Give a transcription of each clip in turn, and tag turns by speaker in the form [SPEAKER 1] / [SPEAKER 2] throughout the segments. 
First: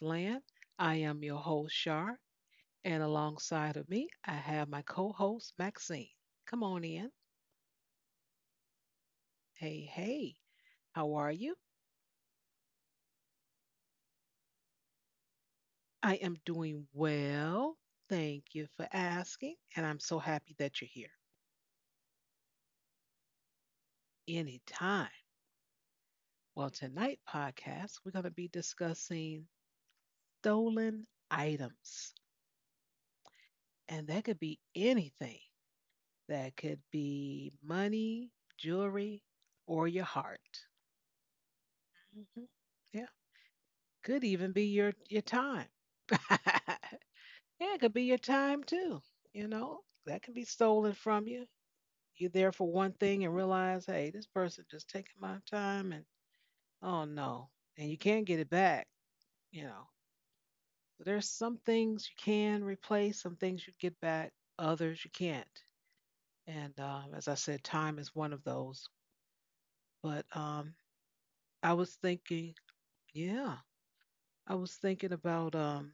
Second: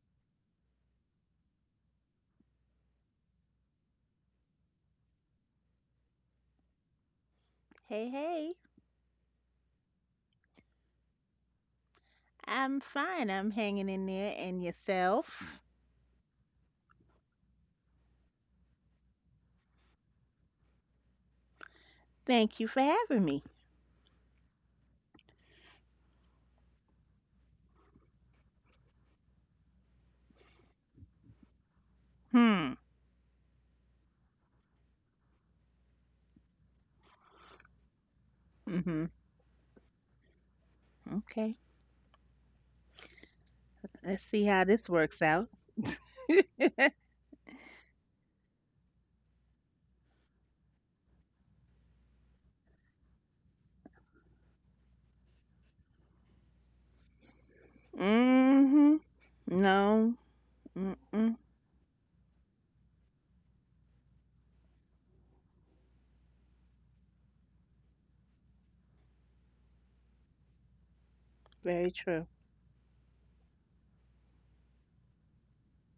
[SPEAKER 1] land. I am your host, Shar, and alongside of me, I have my co host, Maxine. Come on in.
[SPEAKER 2] Hey, hey,
[SPEAKER 1] Hey, hey, how are you?
[SPEAKER 2] I'm fine. I'm hanging in there. And yourself?
[SPEAKER 1] I am doing well. Thank you for asking, and I'm so happy that you're here.
[SPEAKER 2] Thank you for having me.
[SPEAKER 1] Anytime. Well, tonight podcast, we're going to be discussing stolen items,
[SPEAKER 2] Hmm.
[SPEAKER 1] and that could be anything. That could be money,
[SPEAKER 2] Mm-hmm.
[SPEAKER 1] jewelry, or your heart.
[SPEAKER 2] Okay.
[SPEAKER 1] Mhm. Yeah.
[SPEAKER 2] Let's
[SPEAKER 1] Could
[SPEAKER 2] see
[SPEAKER 1] even
[SPEAKER 2] how
[SPEAKER 1] be
[SPEAKER 2] this
[SPEAKER 1] your
[SPEAKER 2] works
[SPEAKER 1] your
[SPEAKER 2] out.
[SPEAKER 1] time. Yeah, it could be your time too. You know, that can be stolen from you. You're there for one thing and realize, hey, this person just taking my time and oh no. And you can't get it back,
[SPEAKER 2] Mm-hmm.
[SPEAKER 1] you know.
[SPEAKER 2] No.
[SPEAKER 1] So
[SPEAKER 2] Mm-mm.
[SPEAKER 1] there's some things you can replace, some things you get back, others you can't. And As I said, time is one of those. But I
[SPEAKER 2] Very
[SPEAKER 1] was
[SPEAKER 2] true.
[SPEAKER 1] thinking, yeah, I was thinking about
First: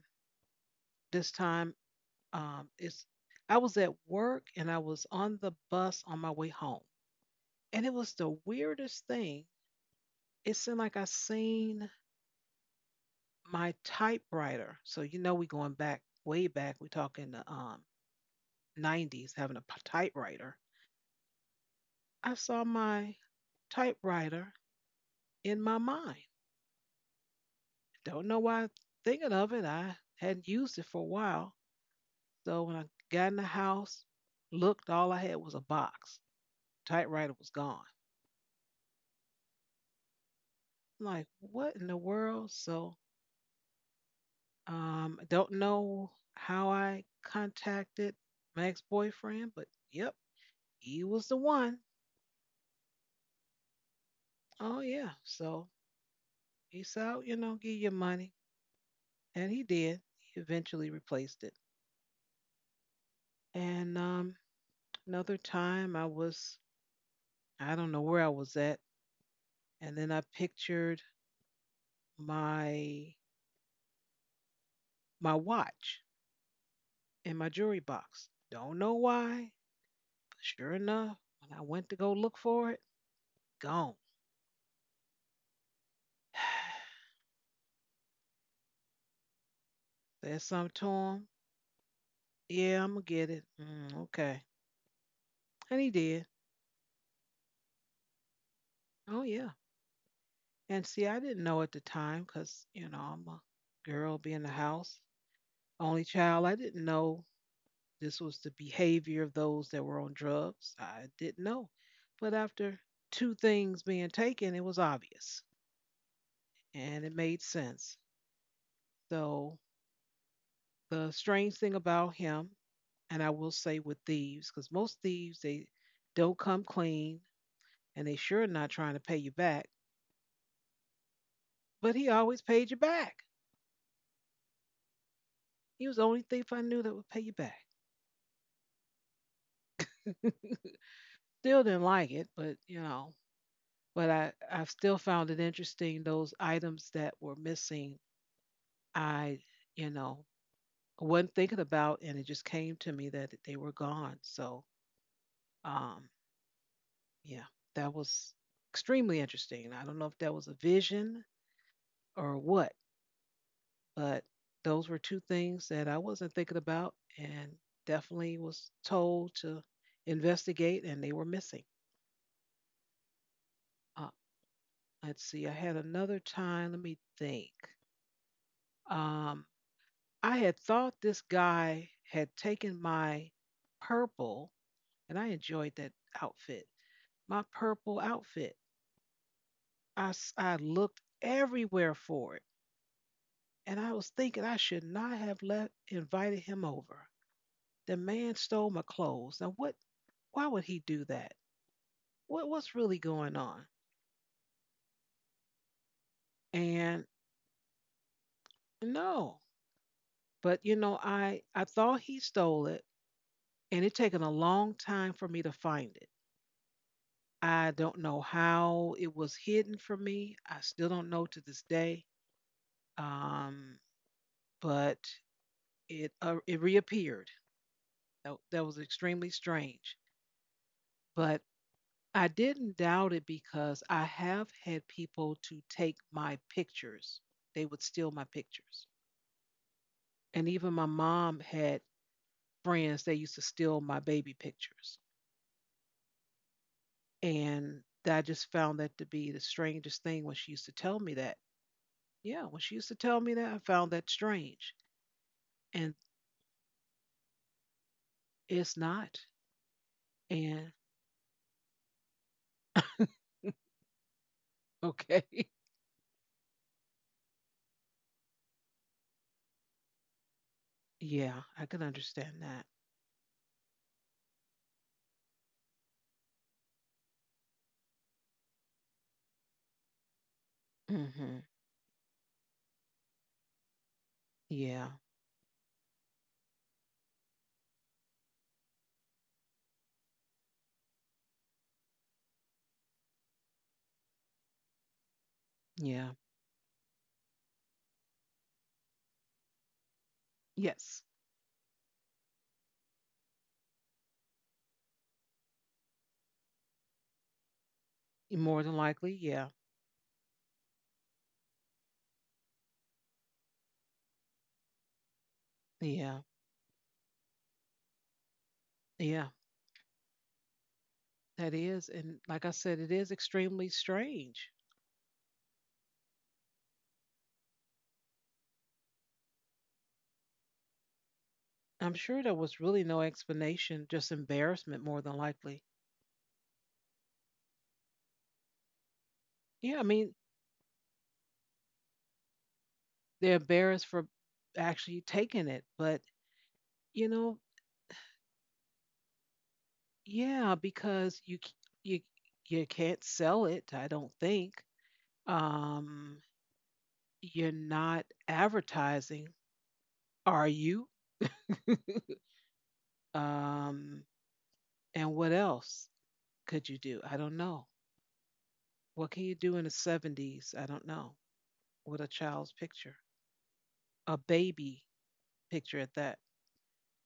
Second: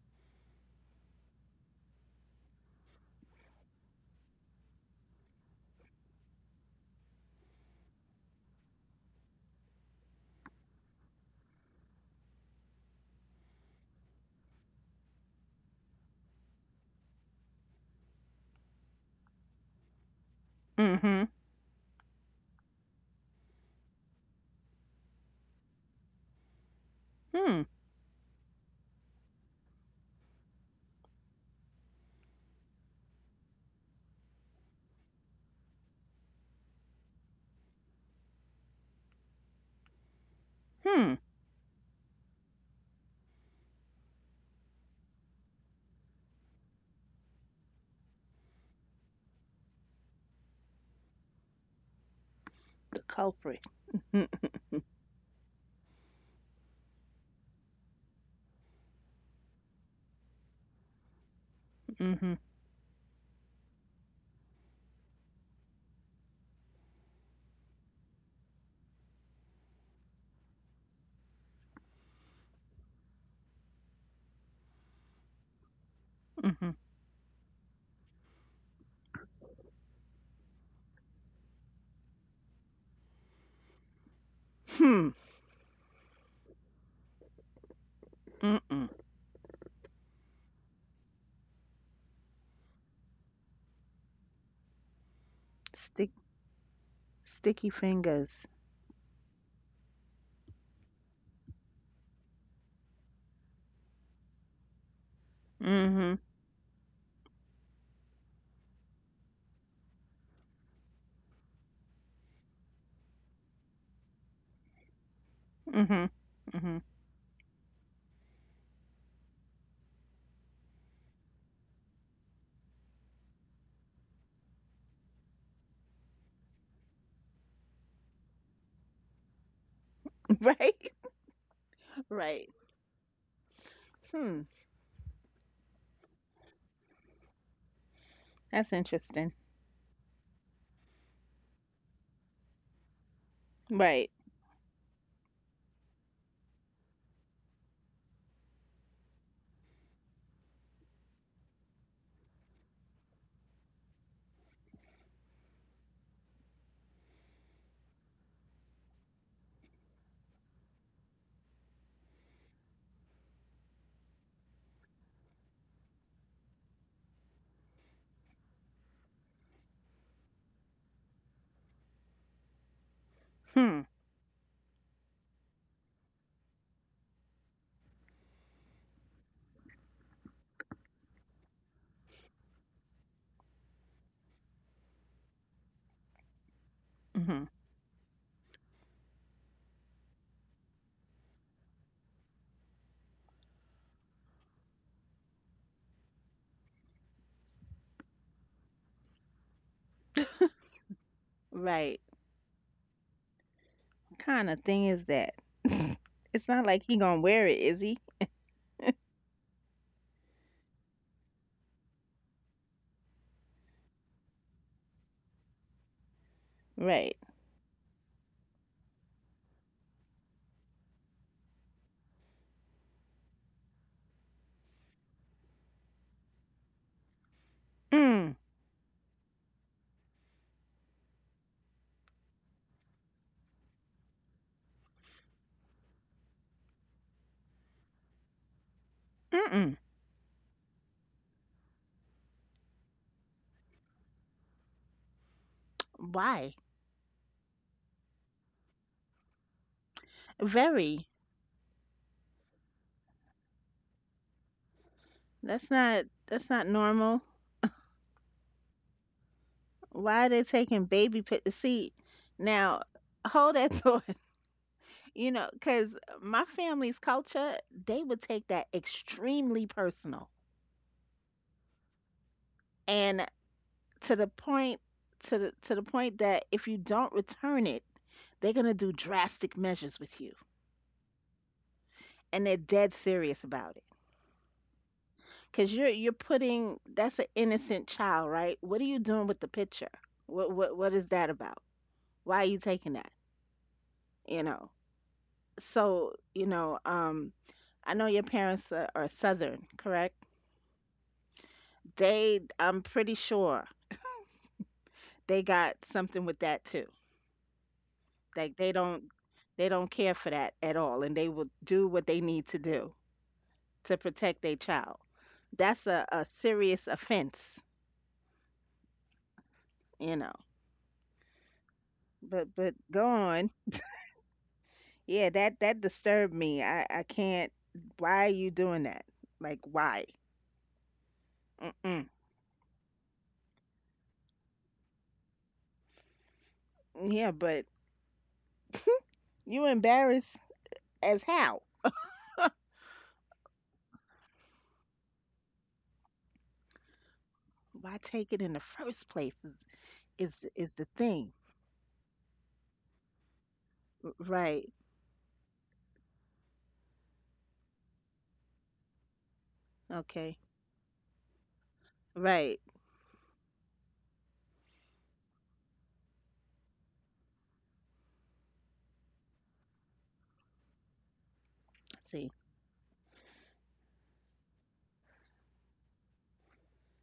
[SPEAKER 1] this time. It's I was at work and I was on the bus on my way home, and it was the weirdest thing. It seemed like I seen my typewriter. So you know, we going back way back. We talking the 90s, having a typewriter.
[SPEAKER 2] Mm-hmm.
[SPEAKER 1] I saw my typewriter in my mind.
[SPEAKER 2] Hmm.
[SPEAKER 1] Don't know why. Thinking of it, I hadn't used it for a while. So when I got in the house, looked, all I had was a box. Typewriter was gone. I'm
[SPEAKER 2] Hmm.
[SPEAKER 1] like, what in the world? So, I don't know how I contacted my ex boyfriend, but yep, he was the one.
[SPEAKER 2] The culprit. Mm-hmm.
[SPEAKER 1] Oh, yeah. So he said, "I'll, you know, give your money." And he did. He eventually replaced it. And Another time I was, I don't know where I was at. And then I pictured my watch
[SPEAKER 2] Mm-hmm.
[SPEAKER 1] in my jewelry box. Don't know why. But sure enough, when I went to go look for it, gone.
[SPEAKER 2] Hmm. Mm-mm.
[SPEAKER 1] There's something to him. Yeah, I'm gonna get it. Mm, okay. And he
[SPEAKER 2] Stick,
[SPEAKER 1] did.
[SPEAKER 2] sticky fingers.
[SPEAKER 1] Oh yeah. And see, I didn't know at the time because you know I'm a girl, being the house only
[SPEAKER 2] Mm-hmm.
[SPEAKER 1] child. I didn't know this was the behavior of those that were on drugs. I didn't know. But after two things being taken, it was obvious
[SPEAKER 2] Mm-hmm. Mm-hmm.
[SPEAKER 1] and it made sense. So the strange thing about him, and I will say with thieves, because most thieves they don't come clean and they sure not trying to pay you back.
[SPEAKER 2] Right?
[SPEAKER 1] But he always
[SPEAKER 2] Right.
[SPEAKER 1] paid you back.
[SPEAKER 2] Hmm.
[SPEAKER 1] He was the only thief I knew that would pay you back.
[SPEAKER 2] That's interesting.
[SPEAKER 1] Still didn't like it, but you know,
[SPEAKER 2] Right.
[SPEAKER 1] but I've still found it interesting those items that were missing. I you know wasn't thinking about, and it just came to me that they were gone. So um, yeah, that was extremely interesting. I don't know if that was a vision or what, but those were two things that I wasn't thinking about, and definitely was told to investigate, and they were missing.
[SPEAKER 2] Hmm.
[SPEAKER 1] Um, Let's see. I had another time. Let me think. Um, I had thought this guy had taken my purple, and I enjoyed that outfit. My
[SPEAKER 2] Mm-hmm.
[SPEAKER 1] purple outfit. I looked everywhere for it, and I was thinking I should not have let invited him over. The man stole my clothes. Now what? Why would he do that?
[SPEAKER 2] Right.
[SPEAKER 1] What's really going on?
[SPEAKER 2] Kind of thing is that? It's not like he
[SPEAKER 1] And
[SPEAKER 2] gonna wear it, is he?
[SPEAKER 1] no, but you know, I thought he stole it and it taken a long time for me to find it.
[SPEAKER 2] Right.
[SPEAKER 1] I don't know how it was hidden from me. I still don't know to this day. Um, but it reappeared.
[SPEAKER 2] Mm.
[SPEAKER 1] That was extremely strange. But I didn't doubt it because I have had people to take my pictures. They would steal my pictures,
[SPEAKER 2] Mm-mm.
[SPEAKER 1] and even my mom had friends. They used to steal my baby pictures,
[SPEAKER 2] Why?
[SPEAKER 1] and I just found that to be the strangest thing when she used to tell
[SPEAKER 2] Very.
[SPEAKER 1] me that. Yeah, when she used to tell me that, I found that strange.
[SPEAKER 2] That's
[SPEAKER 1] And
[SPEAKER 2] not. That's not normal.
[SPEAKER 1] it's not.
[SPEAKER 2] Why are they
[SPEAKER 1] And
[SPEAKER 2] taking baby pic? See, now hold that thought. You
[SPEAKER 1] okay.
[SPEAKER 2] know, because my family's culture, they would take that extremely personal,
[SPEAKER 1] Yeah, I can understand that.
[SPEAKER 2] and to the point, to the point that if you don't return it, they're gonna do drastic measures with you,
[SPEAKER 1] Hmm.
[SPEAKER 2] and they're dead serious about it.
[SPEAKER 1] Yeah,
[SPEAKER 2] Because you're putting that's an innocent child, right? What are you doing with the picture? What what is that about? Why are you taking that? You know.
[SPEAKER 1] yeah,
[SPEAKER 2] So you know, I know your parents are Southern, correct?
[SPEAKER 1] yes.
[SPEAKER 2] They, I'm pretty sure they got something with that too. Like
[SPEAKER 1] More
[SPEAKER 2] they
[SPEAKER 1] than
[SPEAKER 2] don't
[SPEAKER 1] likely, yeah,
[SPEAKER 2] they don't care for that at all, and they will do what they need to do to protect their child. That's a,
[SPEAKER 1] yeah,
[SPEAKER 2] a serious offense,
[SPEAKER 1] yeah,
[SPEAKER 2] you know.
[SPEAKER 1] that is. And like I
[SPEAKER 2] But
[SPEAKER 1] said, it is
[SPEAKER 2] go on.
[SPEAKER 1] extremely strange.
[SPEAKER 2] Yeah, that that disturbed me. I can't. Why are you doing that? Like why?
[SPEAKER 1] I'm
[SPEAKER 2] Mm-mm.
[SPEAKER 1] sure there was really no explanation, just embarrassment, more than likely.
[SPEAKER 2] Yeah, but you
[SPEAKER 1] Yeah, I mean,
[SPEAKER 2] embarrassed as how?
[SPEAKER 1] they're embarrassed for actually taking it, but you know,
[SPEAKER 2] Why take it in the first place
[SPEAKER 1] yeah,
[SPEAKER 2] is the
[SPEAKER 1] because
[SPEAKER 2] thing.
[SPEAKER 1] you you can't sell it, I don't
[SPEAKER 2] R-
[SPEAKER 1] think.
[SPEAKER 2] Right.
[SPEAKER 1] Um, you're not advertising,
[SPEAKER 2] Okay.
[SPEAKER 1] are you?
[SPEAKER 2] Right.
[SPEAKER 1] Um, and what else could you do? I don't know. What can you do in the 70s? I don't know. With a
[SPEAKER 2] See,
[SPEAKER 1] child's picture, a baby picture at that.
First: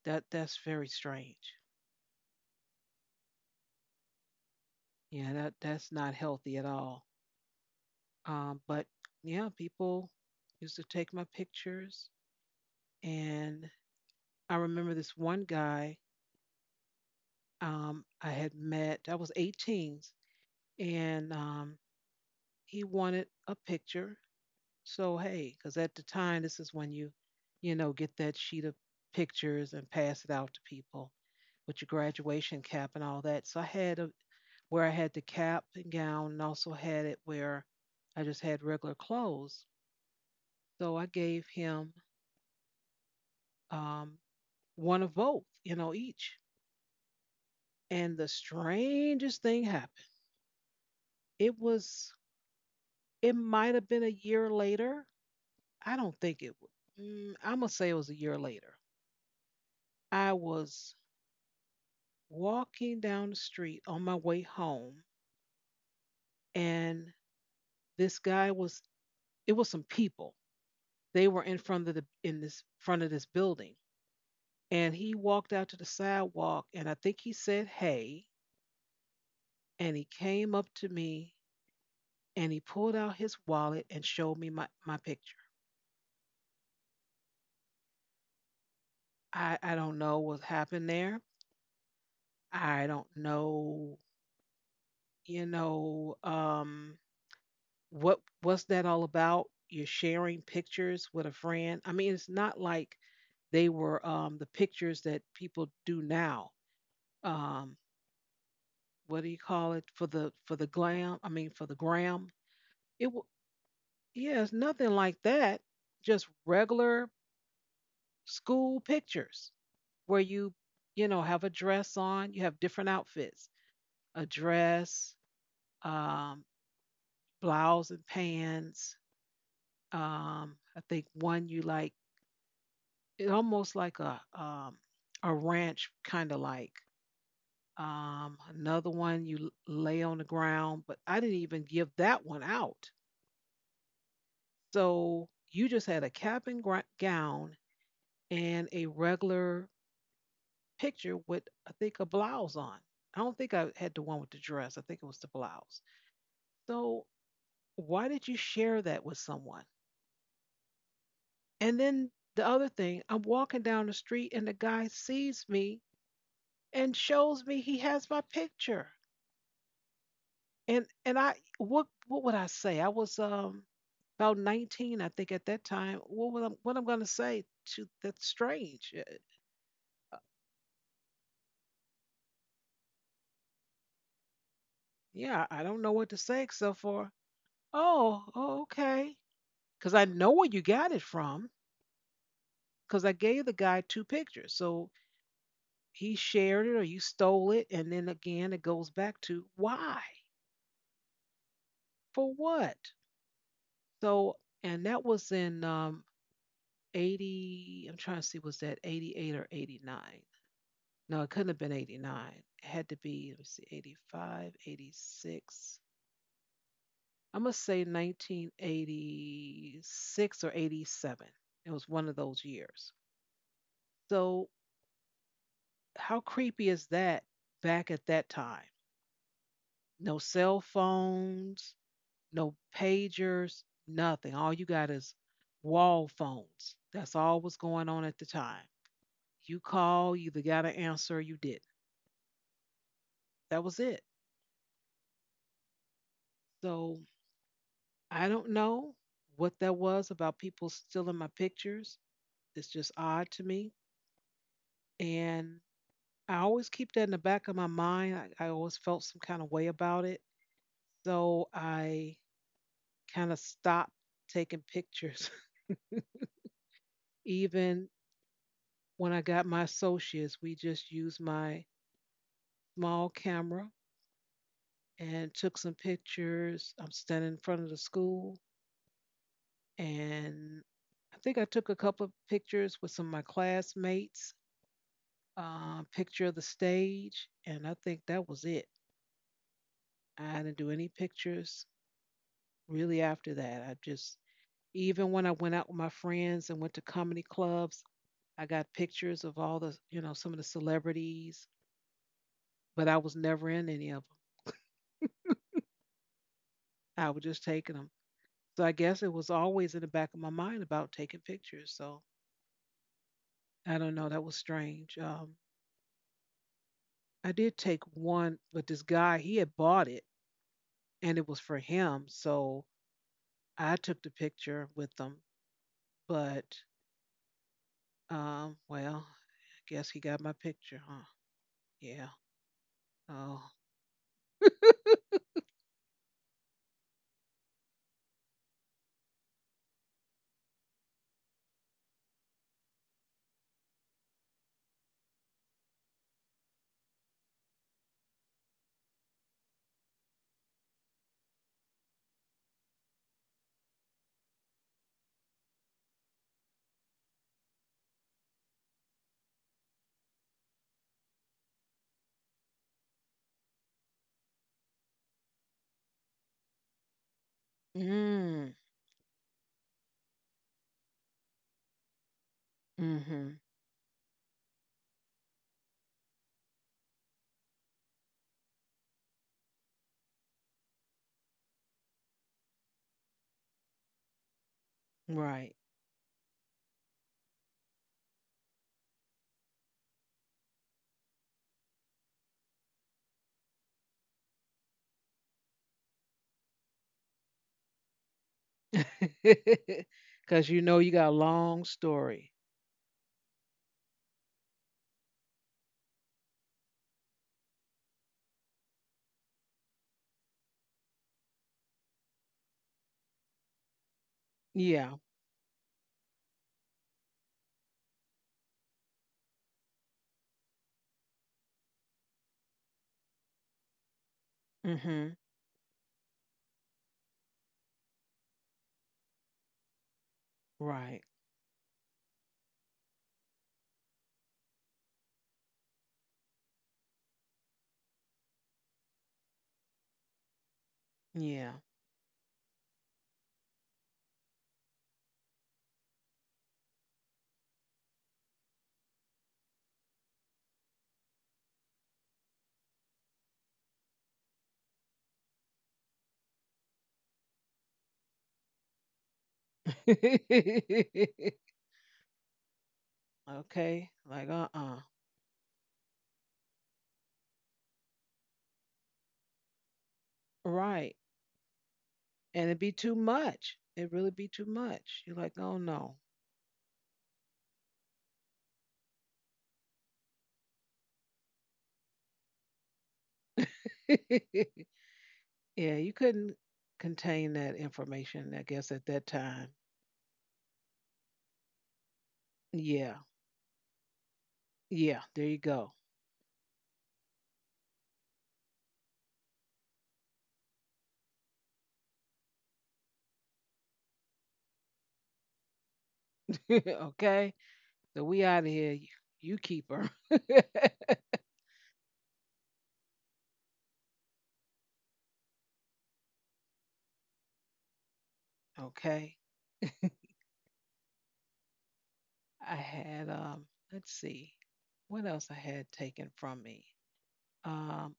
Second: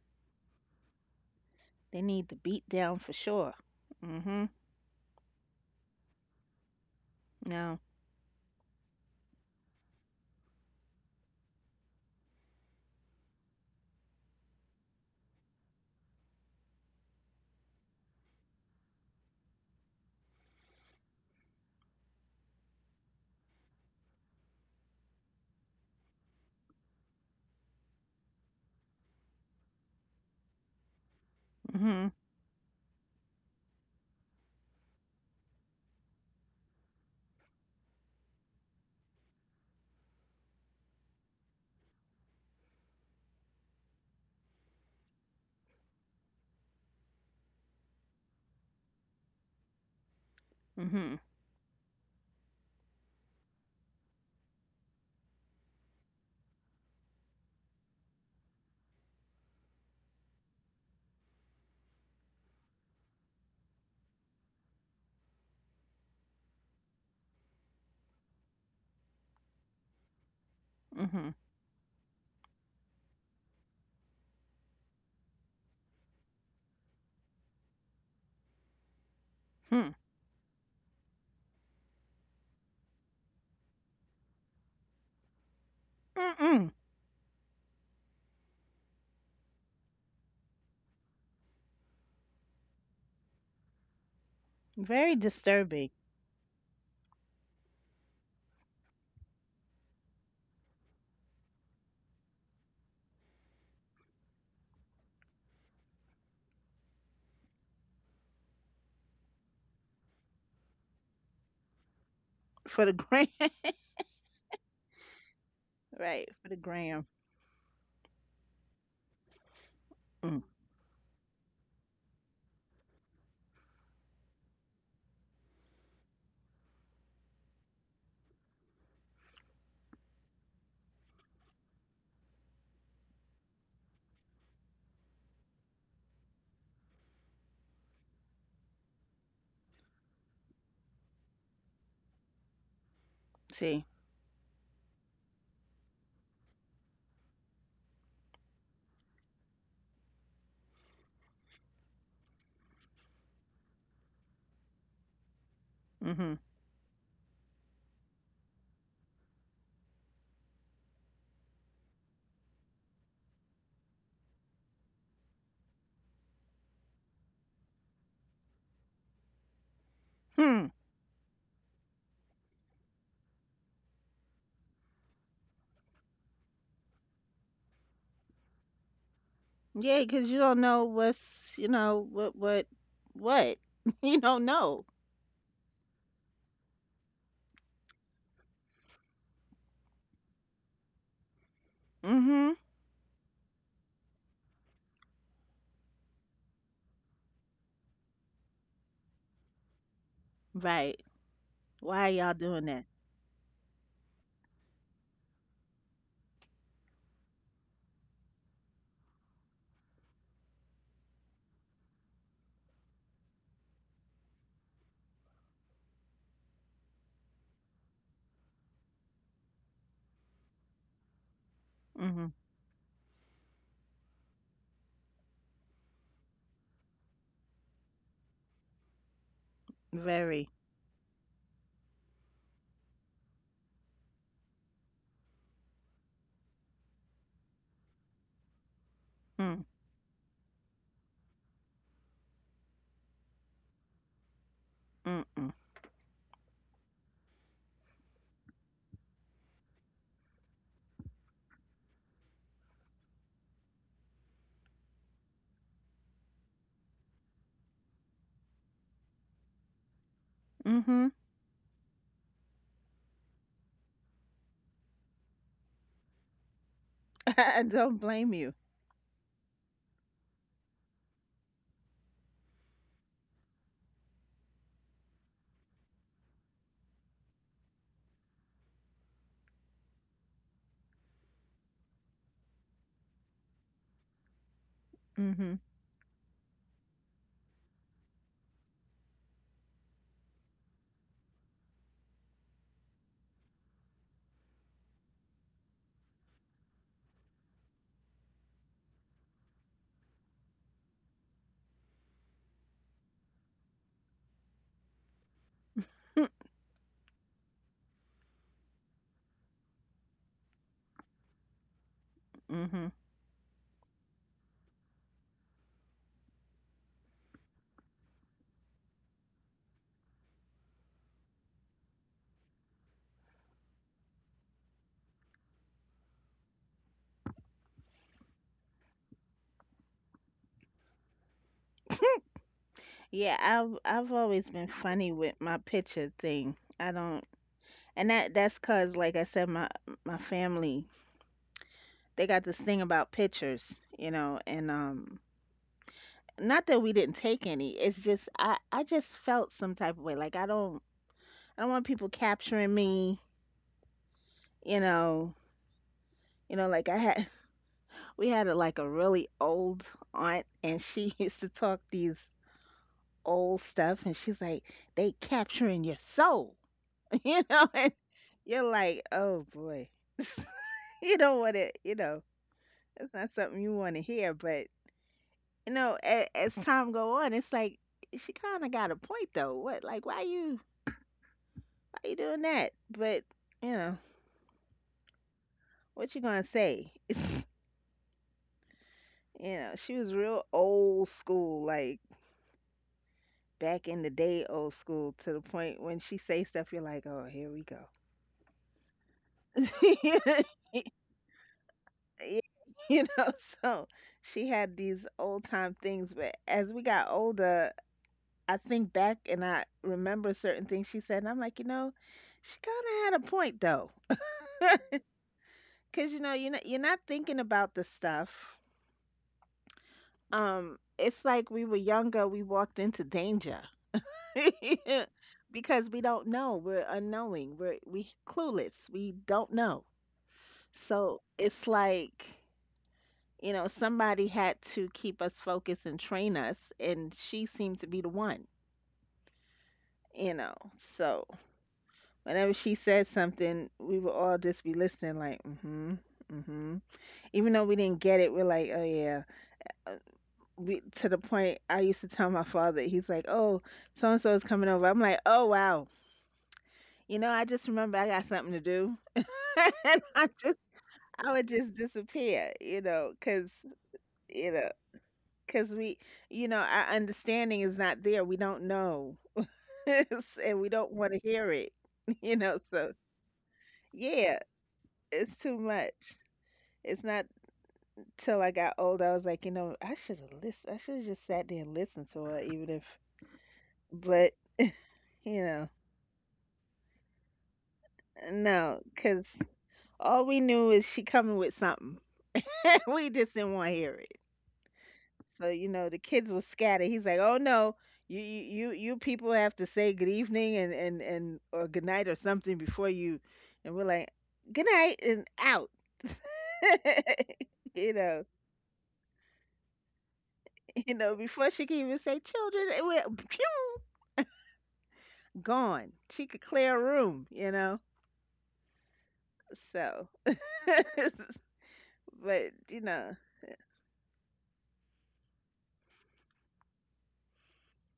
[SPEAKER 1] That's very strange.
[SPEAKER 2] they need the beat down for sure. Mm-hmm.
[SPEAKER 1] Yeah, that's not healthy at all.
[SPEAKER 2] No.
[SPEAKER 1] Um, but yeah, People used to take my pictures and I remember this one guy I had met. I was 18, and he wanted a picture. So hey, because at the time, this is when you know, get that sheet of pictures and pass it out to people with your
[SPEAKER 2] Mm-hmm.
[SPEAKER 1] graduation cap and all that. So I had a, where I had the cap and gown, and also had it where I just had regular clothes. So I gave him um, one of both, you know, each. And the strangest thing happened.
[SPEAKER 2] Mm-hmm.
[SPEAKER 1] It was. It might have been a year later. I don't think it. W- Mm, I'm gonna say it was a year later. I was walking down the street on my way home, and this guy was. It was some people. They
[SPEAKER 2] Mm-hmm.
[SPEAKER 1] were in front of the in this front of this building, and he walked out to the sidewalk, and I think he said, "Hey,"
[SPEAKER 2] Hmm.
[SPEAKER 1] and he came up to me, and he pulled out his wallet and showed me my picture.
[SPEAKER 2] Mm-mm.
[SPEAKER 1] I don't know what happened there. I don't know,
[SPEAKER 2] Very
[SPEAKER 1] you
[SPEAKER 2] disturbing
[SPEAKER 1] know um what's that all about? You're sharing pictures with a friend. I mean, it's not like they were, the pictures that people do now, um what do you call it, for the glam I mean for the gram.
[SPEAKER 2] for the
[SPEAKER 1] it wa-
[SPEAKER 2] gram.
[SPEAKER 1] yeah, it's nothing like that.
[SPEAKER 2] Right.
[SPEAKER 1] Just
[SPEAKER 2] For the gram.
[SPEAKER 1] regular school pictures where
[SPEAKER 2] Mm.
[SPEAKER 1] you know, have a dress on. You have different outfits, a dress, um blouse and pants. I think one you like it almost like a ranch kind of like. Another one you lay on the ground, but I didn't even give that one out.
[SPEAKER 2] See.
[SPEAKER 1] So you just had a cap and gown and a regular picture with I think a blouse on. I don't think I had the one with the dress. I think it was the blouse.
[SPEAKER 2] Mm-hmm.
[SPEAKER 1] So why did you share that with someone? And then the other thing, I'm walking down the street and the guy sees me and shows me he has my picture.
[SPEAKER 2] Hmm.
[SPEAKER 1] And I, what would I say? I was about 19, I think at that time. What I'm gonna say to, that's strange.
[SPEAKER 2] Yeah, because you don't know what's, you know, what, what. You don't know.
[SPEAKER 1] Yeah, I don't know what to say except for oh, oh okay, because I know where you got it from.
[SPEAKER 2] Mm-hmm.
[SPEAKER 1] Because I gave the guy two pictures, so he shared it or you stole it, and then again it goes back to why,
[SPEAKER 2] Right. Why are
[SPEAKER 1] for
[SPEAKER 2] y'all doing
[SPEAKER 1] what.
[SPEAKER 2] that?
[SPEAKER 1] So, and that was in 80, I'm trying to see, was that 88 or 89? No, it couldn't have been 89. It had to be, let me see, 85 86. I'm going to say 1986 or 87. It was one of
[SPEAKER 2] Mm-hmm.
[SPEAKER 1] those years. So how creepy is that? Back at that time, no
[SPEAKER 2] Very.
[SPEAKER 1] cell phones, no pagers, nothing. All you got is wall phones. That's all was going on at the time.
[SPEAKER 2] Mm,
[SPEAKER 1] You call, you either got an answer or you didn't. That was it.
[SPEAKER 2] mm-mm.
[SPEAKER 1] So I don't know what that was about, people stealing my pictures. It's just odd to me. And I always keep that in the back of my mind. I always felt some kind of way about it.
[SPEAKER 2] Mm-hmm.
[SPEAKER 1] So I kind of stopped taking pictures.
[SPEAKER 2] I
[SPEAKER 1] Even
[SPEAKER 2] don't blame you.
[SPEAKER 1] when I got my associates, we just used my small camera and took some pictures. I'm standing in front of the school and I think I took a couple of pictures with some of my classmates,
[SPEAKER 2] Mm-hmm.
[SPEAKER 1] picture of the stage, and I think that was it. I didn't do any pictures really after that. I just, even when I went out with my friends and went to comedy clubs, I got pictures of all the, you know, some of the celebrities, but I was never in any of them. I was just taking them. So I guess it was always in the back of my mind about taking pictures. So
[SPEAKER 2] Mm-hmm.
[SPEAKER 1] I don't know. That was strange. I did take one, but this guy, he had bought it and it was for him. So I took the picture with them. But I guess he got my picture, huh? Yeah.
[SPEAKER 2] Yeah,
[SPEAKER 1] Oh.
[SPEAKER 2] I've always been funny with my picture thing. I don't, and that's 'cause, like I said, my family they got this thing about pictures, you know, and not that we didn't take any. It's just I just felt some type of way. Like I don't. I don't want people capturing me, you know, you know, like I had we had a, like a really old aunt and she used to talk these old stuff and she's like, they capturing your soul, you know, and
[SPEAKER 1] Mm.
[SPEAKER 2] you're like, oh boy, you don't want to, you know, that's not
[SPEAKER 1] Mm-hmm.
[SPEAKER 2] something you want to hear, but you know, as time go on, it's like she kind of got a point though. What, like, why you doing that? But you know,
[SPEAKER 1] Right.
[SPEAKER 2] what you gonna say? You know, she was real old school, like back in the day old school to the point when she say stuff you're like, "Oh, here we go."
[SPEAKER 1] Cause you know you got a long story.
[SPEAKER 2] Yeah, you know, so she had these old time things, but as we got older, I think back and I remember certain things she said, and I'm like, you know, she kind of had a point though,
[SPEAKER 1] Yeah.
[SPEAKER 2] because you know, you're not thinking about the stuff. It's like we were younger, we walked into danger.
[SPEAKER 1] Mm-hmm.
[SPEAKER 2] Because we don't know. We're unknowing. We're we clueless. We don't know.
[SPEAKER 1] Right.
[SPEAKER 2] So it's like, you know, somebody had to keep us focused and train us, and she seemed to be the one, you know. So
[SPEAKER 1] Yeah.
[SPEAKER 2] whenever she said something, we would all just be listening, like, mm-hmm, mm-hmm. Even though we didn't get it, we're like, oh yeah. Uh, We, to the point, I used to tell my father, he's like, oh, so and so is coming over. I'm like, oh wow. You know, I just remember I got something to do. And I would just disappear,
[SPEAKER 1] Okay. Like,
[SPEAKER 2] you know, because we, you know, our understanding is not there. We don't know, and we don't
[SPEAKER 1] Right.
[SPEAKER 2] want to hear it, you
[SPEAKER 1] And it'd
[SPEAKER 2] know.
[SPEAKER 1] be
[SPEAKER 2] So
[SPEAKER 1] too much. It'd really be
[SPEAKER 2] yeah,
[SPEAKER 1] too much. You're like,
[SPEAKER 2] it's
[SPEAKER 1] oh
[SPEAKER 2] too
[SPEAKER 1] no.
[SPEAKER 2] much. It's not till I got old I was like, you know, I should have listened. I should have just sat there and listened to her, even if, but
[SPEAKER 1] Yeah,
[SPEAKER 2] you know,
[SPEAKER 1] you couldn't contain that information, I guess,
[SPEAKER 2] no,
[SPEAKER 1] at that
[SPEAKER 2] because
[SPEAKER 1] time.
[SPEAKER 2] all we knew is she coming with something.
[SPEAKER 1] Yeah.
[SPEAKER 2] We just didn't want to hear it.
[SPEAKER 1] Yeah, there you
[SPEAKER 2] So, you
[SPEAKER 1] go.
[SPEAKER 2] know, the kids will scatter. He's like, "Oh no, you people have to say good evening and or good night or something before you." And we're like, "Good night and out."
[SPEAKER 1] Okay.
[SPEAKER 2] You
[SPEAKER 1] So we
[SPEAKER 2] know,
[SPEAKER 1] out of here. You keep her.
[SPEAKER 2] you know, before she can even say children, it went gone. She could clear a room, you know.
[SPEAKER 1] Okay.
[SPEAKER 2] So, but
[SPEAKER 1] I
[SPEAKER 2] you
[SPEAKER 1] had
[SPEAKER 2] know,
[SPEAKER 1] um let's see. What else I had taken from me? Um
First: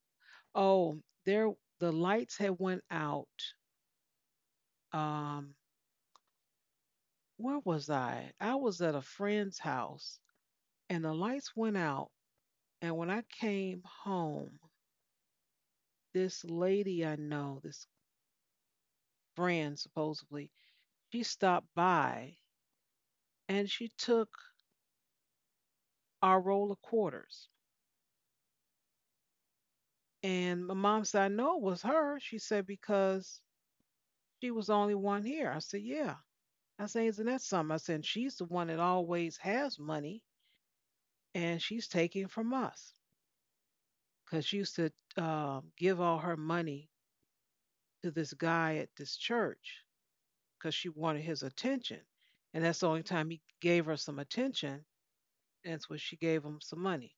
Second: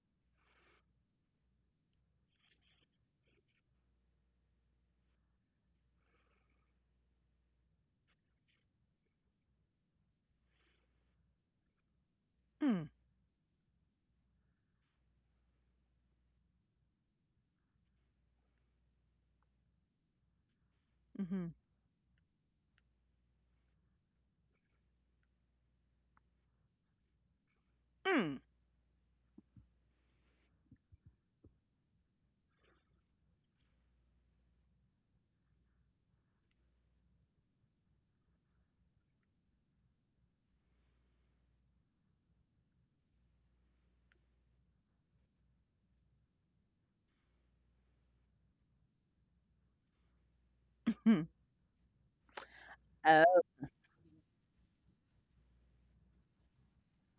[SPEAKER 1] oh, there the lights had went out. Um where was I? I was at a friend's house and the lights went out,
[SPEAKER 2] mm,
[SPEAKER 1] and when I came home, this lady I know, this friend supposedly, she
[SPEAKER 2] mm-hmm,
[SPEAKER 1] stopped by and she took our roll of quarters.
[SPEAKER 2] mm,
[SPEAKER 1] And my mom said, I know it was her. She said, because she was the only one here. I said, yeah. I said, isn't that something? I said, "And she's the one that always has money and she's taking from us because she used to give all her money to this guy at this church because she wanted
[SPEAKER 2] mhm,
[SPEAKER 1] his attention. And that's the only time
[SPEAKER 2] oh,
[SPEAKER 1] he gave her some attention. And that's when she gave him some money.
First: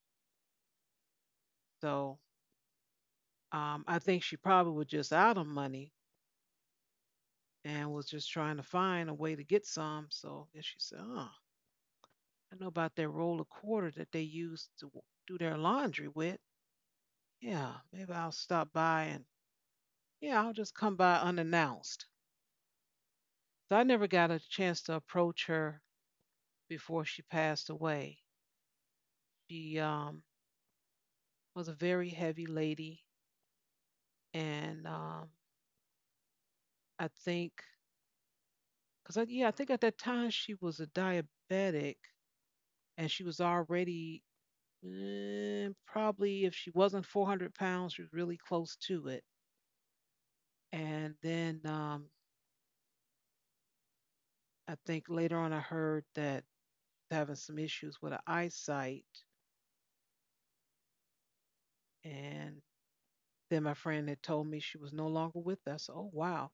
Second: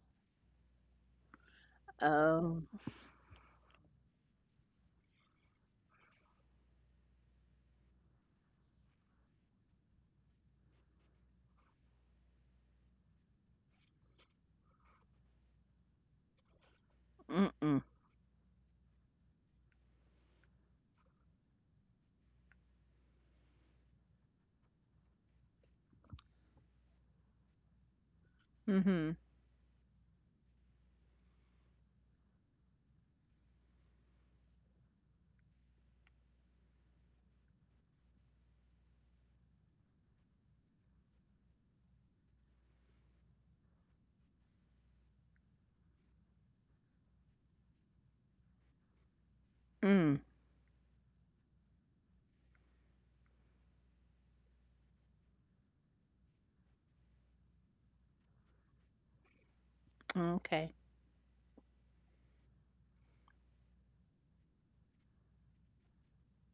[SPEAKER 1] So
[SPEAKER 2] oh,
[SPEAKER 1] I think she probably was just out of money and was just trying to find a way to get some. So then she said, Oh, I know about that roll of quarter that they use to do their laundry with.
[SPEAKER 2] mm,
[SPEAKER 1] Yeah,
[SPEAKER 2] mm,
[SPEAKER 1] maybe I'll stop by and yeah, I'll just come by unannounced. So I never got a chance to approach her before she passed away.
[SPEAKER 2] mm-hmm,
[SPEAKER 1] She was a very heavy lady, and I think, cause yeah, I think at that time she was a diabetic, and she was already Eh, probably if she wasn't 400 pounds, she was really close to it.
[SPEAKER 2] mm,
[SPEAKER 1] And then I think later on I heard that having some issues with her eyesight.
[SPEAKER 2] okay.
[SPEAKER 1] And then my friend had told me she was no longer with us. Oh, wow.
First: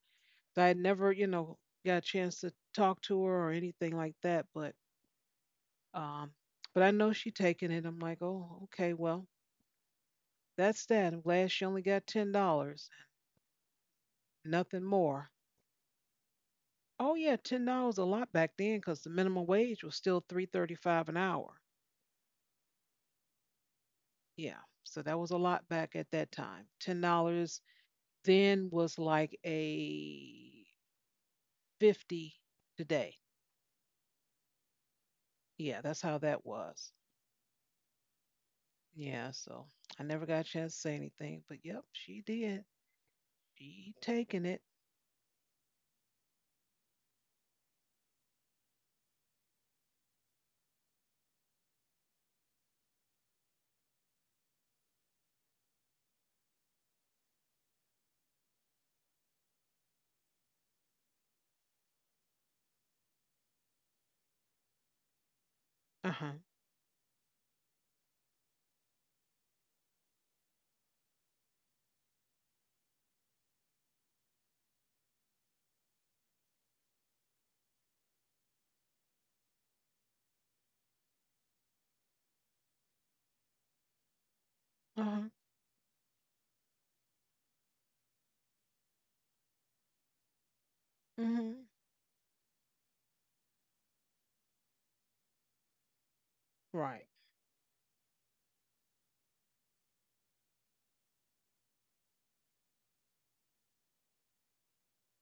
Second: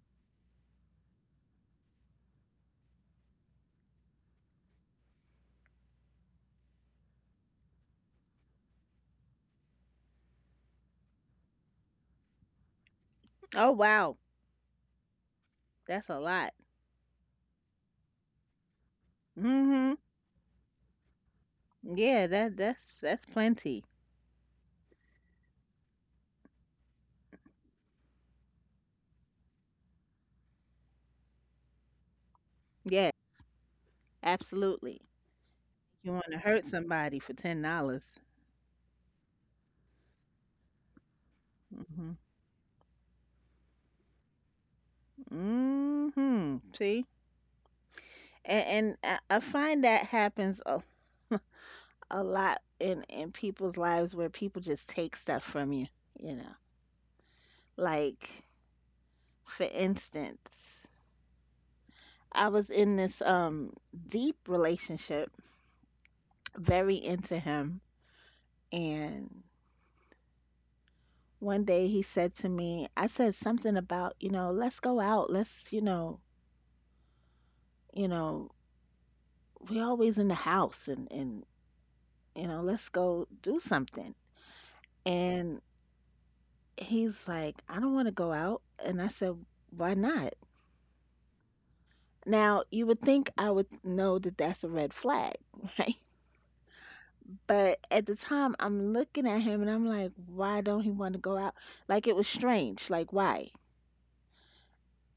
[SPEAKER 1] So I had never, you know, got a chance to talk to her or anything like that. But, um, but I know she taking it. I'm like, oh, okay, well, that's that. I'm glad she only got $10,
[SPEAKER 2] Oh wow,
[SPEAKER 1] nothing more.
[SPEAKER 2] that's a lot.
[SPEAKER 1] Oh yeah, $10 a lot back then because the minimum wage was
[SPEAKER 2] Mhm.
[SPEAKER 1] still 3.35 an hour.
[SPEAKER 2] Yeah, that that's plenty.
[SPEAKER 1] Yeah, so that was a lot back at that time. $10 then was like a 50
[SPEAKER 2] Yeah,
[SPEAKER 1] today.
[SPEAKER 2] absolutely.
[SPEAKER 1] Yeah, that's
[SPEAKER 2] You
[SPEAKER 1] how
[SPEAKER 2] want to
[SPEAKER 1] that
[SPEAKER 2] hurt
[SPEAKER 1] was.
[SPEAKER 2] somebody for $10?
[SPEAKER 1] Yeah, so I never got a chance to say anything, but yep,
[SPEAKER 2] Mhm.
[SPEAKER 1] she did. She taking it.
[SPEAKER 2] Mhm. See, and I find that happens a lot in people's lives where people just take stuff from you. You know, like for instance, I was in this deep relationship,
[SPEAKER 1] Uh huh.
[SPEAKER 2] very into him, and one day he said to me, I said something about, you know, let's go out. Let's, you know, we always in the house and you know, let's go do something.
[SPEAKER 1] Uh huh.
[SPEAKER 2] And he's like, I don't want to go out. And I said, why not?
[SPEAKER 1] Mhm.
[SPEAKER 2] Now, you would think I would know that that's a red flag, right?
[SPEAKER 1] Right.
[SPEAKER 2] But at the time, I'm looking at him and I'm like, why don't he want to go out? Like it was strange. Like why?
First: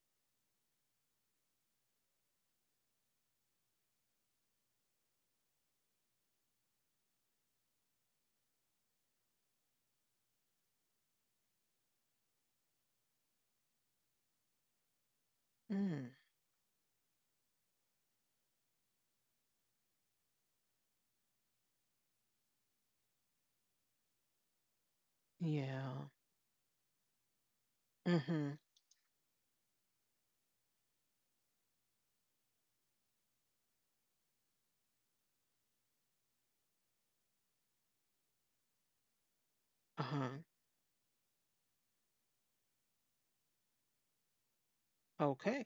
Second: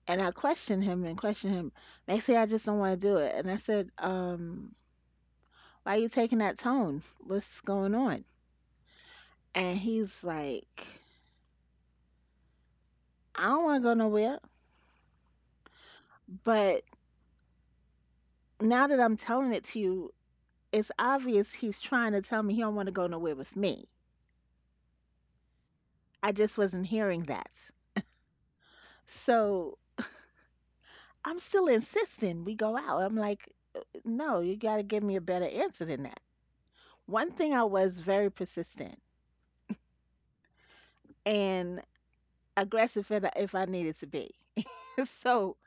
[SPEAKER 2] And I questioned him and questioned him. Next thing I just don't want to do it. And I said, why you taking that tone? What's going on? And he's like, I don't want to go nowhere.
[SPEAKER 1] Mm.
[SPEAKER 2] But now that I'm telling it to you, it's obvious he's trying to tell me he don't want to go nowhere with me.
[SPEAKER 1] Yeah.
[SPEAKER 2] I just wasn't hearing that.
[SPEAKER 1] Mhm.
[SPEAKER 2] So I'm still insisting we go out. I'm like, no, you got to give me a better answer than that. One thing I was very persistent
[SPEAKER 1] Uh huh.
[SPEAKER 2] and aggressive if I needed to be. So
[SPEAKER 1] Okay.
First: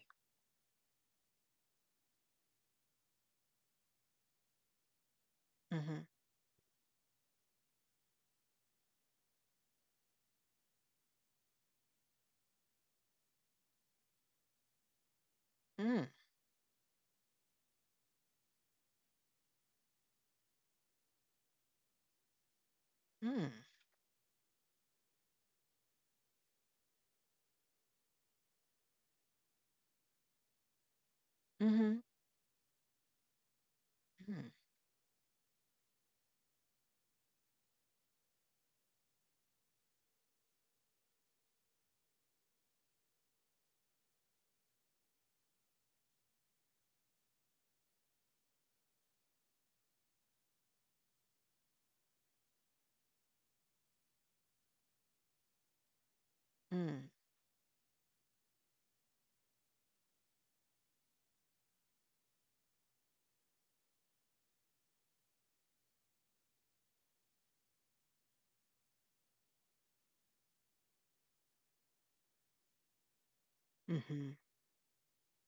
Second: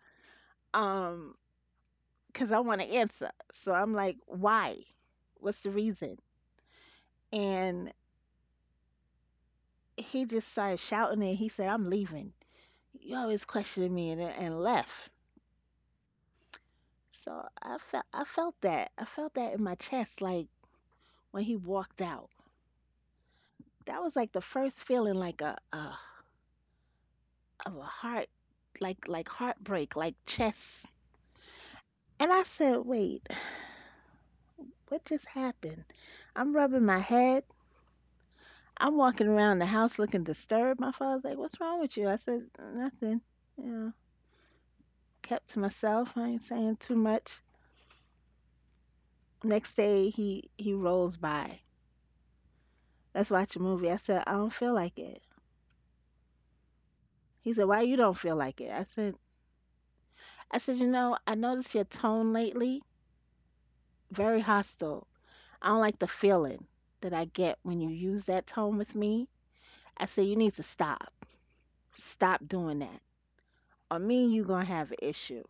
[SPEAKER 2] um, because I want to answer. So I'm like, why? What's the
[SPEAKER 1] Mhm.
[SPEAKER 2] reason? And he just started shouting and he said, I'm leaving. You always questioned me and left.
[SPEAKER 1] Mm.
[SPEAKER 2] So I felt that. I felt that in my chest, like when he walked out.
[SPEAKER 1] Mm.
[SPEAKER 2] That was like the first feeling like a of a heart like heartbreak, like chest.
[SPEAKER 1] Mhm.
[SPEAKER 2] And I said, wait,
[SPEAKER 1] Mm.
[SPEAKER 2] what just happened? I'm rubbing my head I'm walking around the house looking disturbed. My father's like, what's wrong with you? I said, nothing. You know, kept to myself. I ain't saying too much. Next day, he rolls by. Let's watch a movie. I said, I don't feel like it.
[SPEAKER 1] Mm.
[SPEAKER 2] He said, why you don't feel like it? I said, you know, I noticed your tone lately, very hostile. I don't like the feeling that I get when you use that tone with me. I said, you need to stop. Stop doing that. Or me and
[SPEAKER 1] Mm-hmm.
[SPEAKER 2] you gonna have an issue.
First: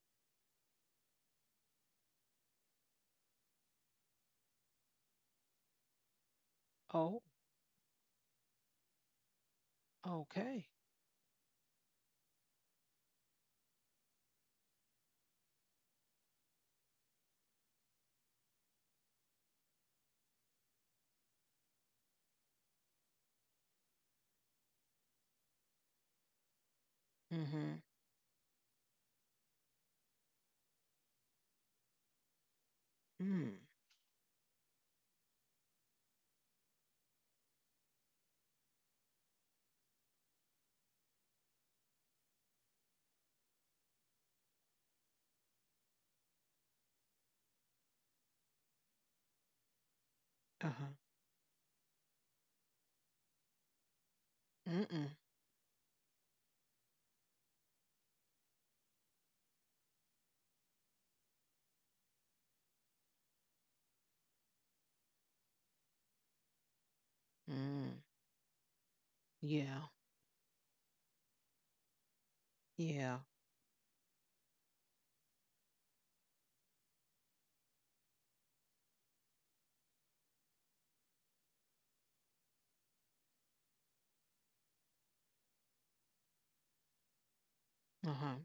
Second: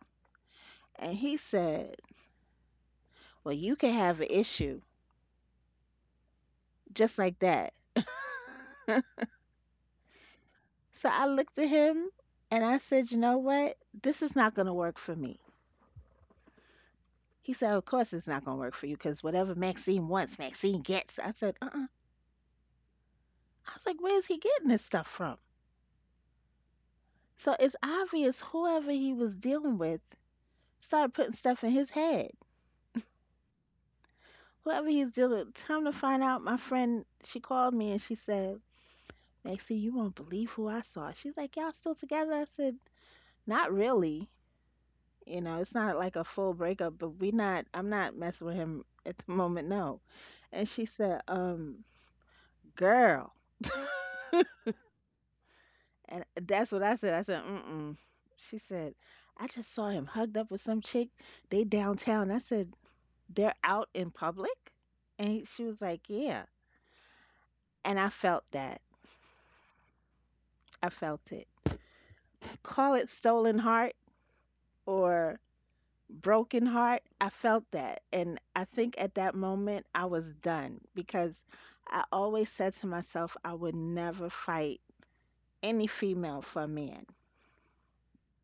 [SPEAKER 2] And he said, well, you can have an issue just
[SPEAKER 1] Oh,
[SPEAKER 2] like that.
[SPEAKER 1] okay.
[SPEAKER 2] So I looked at him and I said, you know what? This is not going to work for me. He said, of course it's not going to work for you because whatever Maxine wants, Maxine gets. I said, uh uh, I was like, where's he getting this stuff from? So it's
[SPEAKER 1] Mm-hmm.
[SPEAKER 2] obvious whoever he was dealing with started putting stuff in his head.
[SPEAKER 1] Mm.
[SPEAKER 2] Whoever he's dealing with, time to find out, my friend, she called me and she said, Maxine, you won't believe who I saw. She's like, y'all still together? I said, not really. You know, it's not like a full breakup, but we not I'm not messing with him at the moment, no. And she
[SPEAKER 1] Uh-huh.
[SPEAKER 2] said, girl.
[SPEAKER 1] Mm-mm.
[SPEAKER 2] And that's what I said. I said, mm-mm. She said, I just saw him hugged up with some chick. They downtown. I said, they're out in public? And she was like, yeah. And
[SPEAKER 1] Mm.
[SPEAKER 2] I felt that.
[SPEAKER 1] Yeah.
[SPEAKER 2] I felt it. Call it
[SPEAKER 1] Yeah.
[SPEAKER 2] stolen heart or broken heart. I felt that, and I think at that moment I was done because I always said to myself I would never fight any female for a man.
[SPEAKER 1] Uh-huh.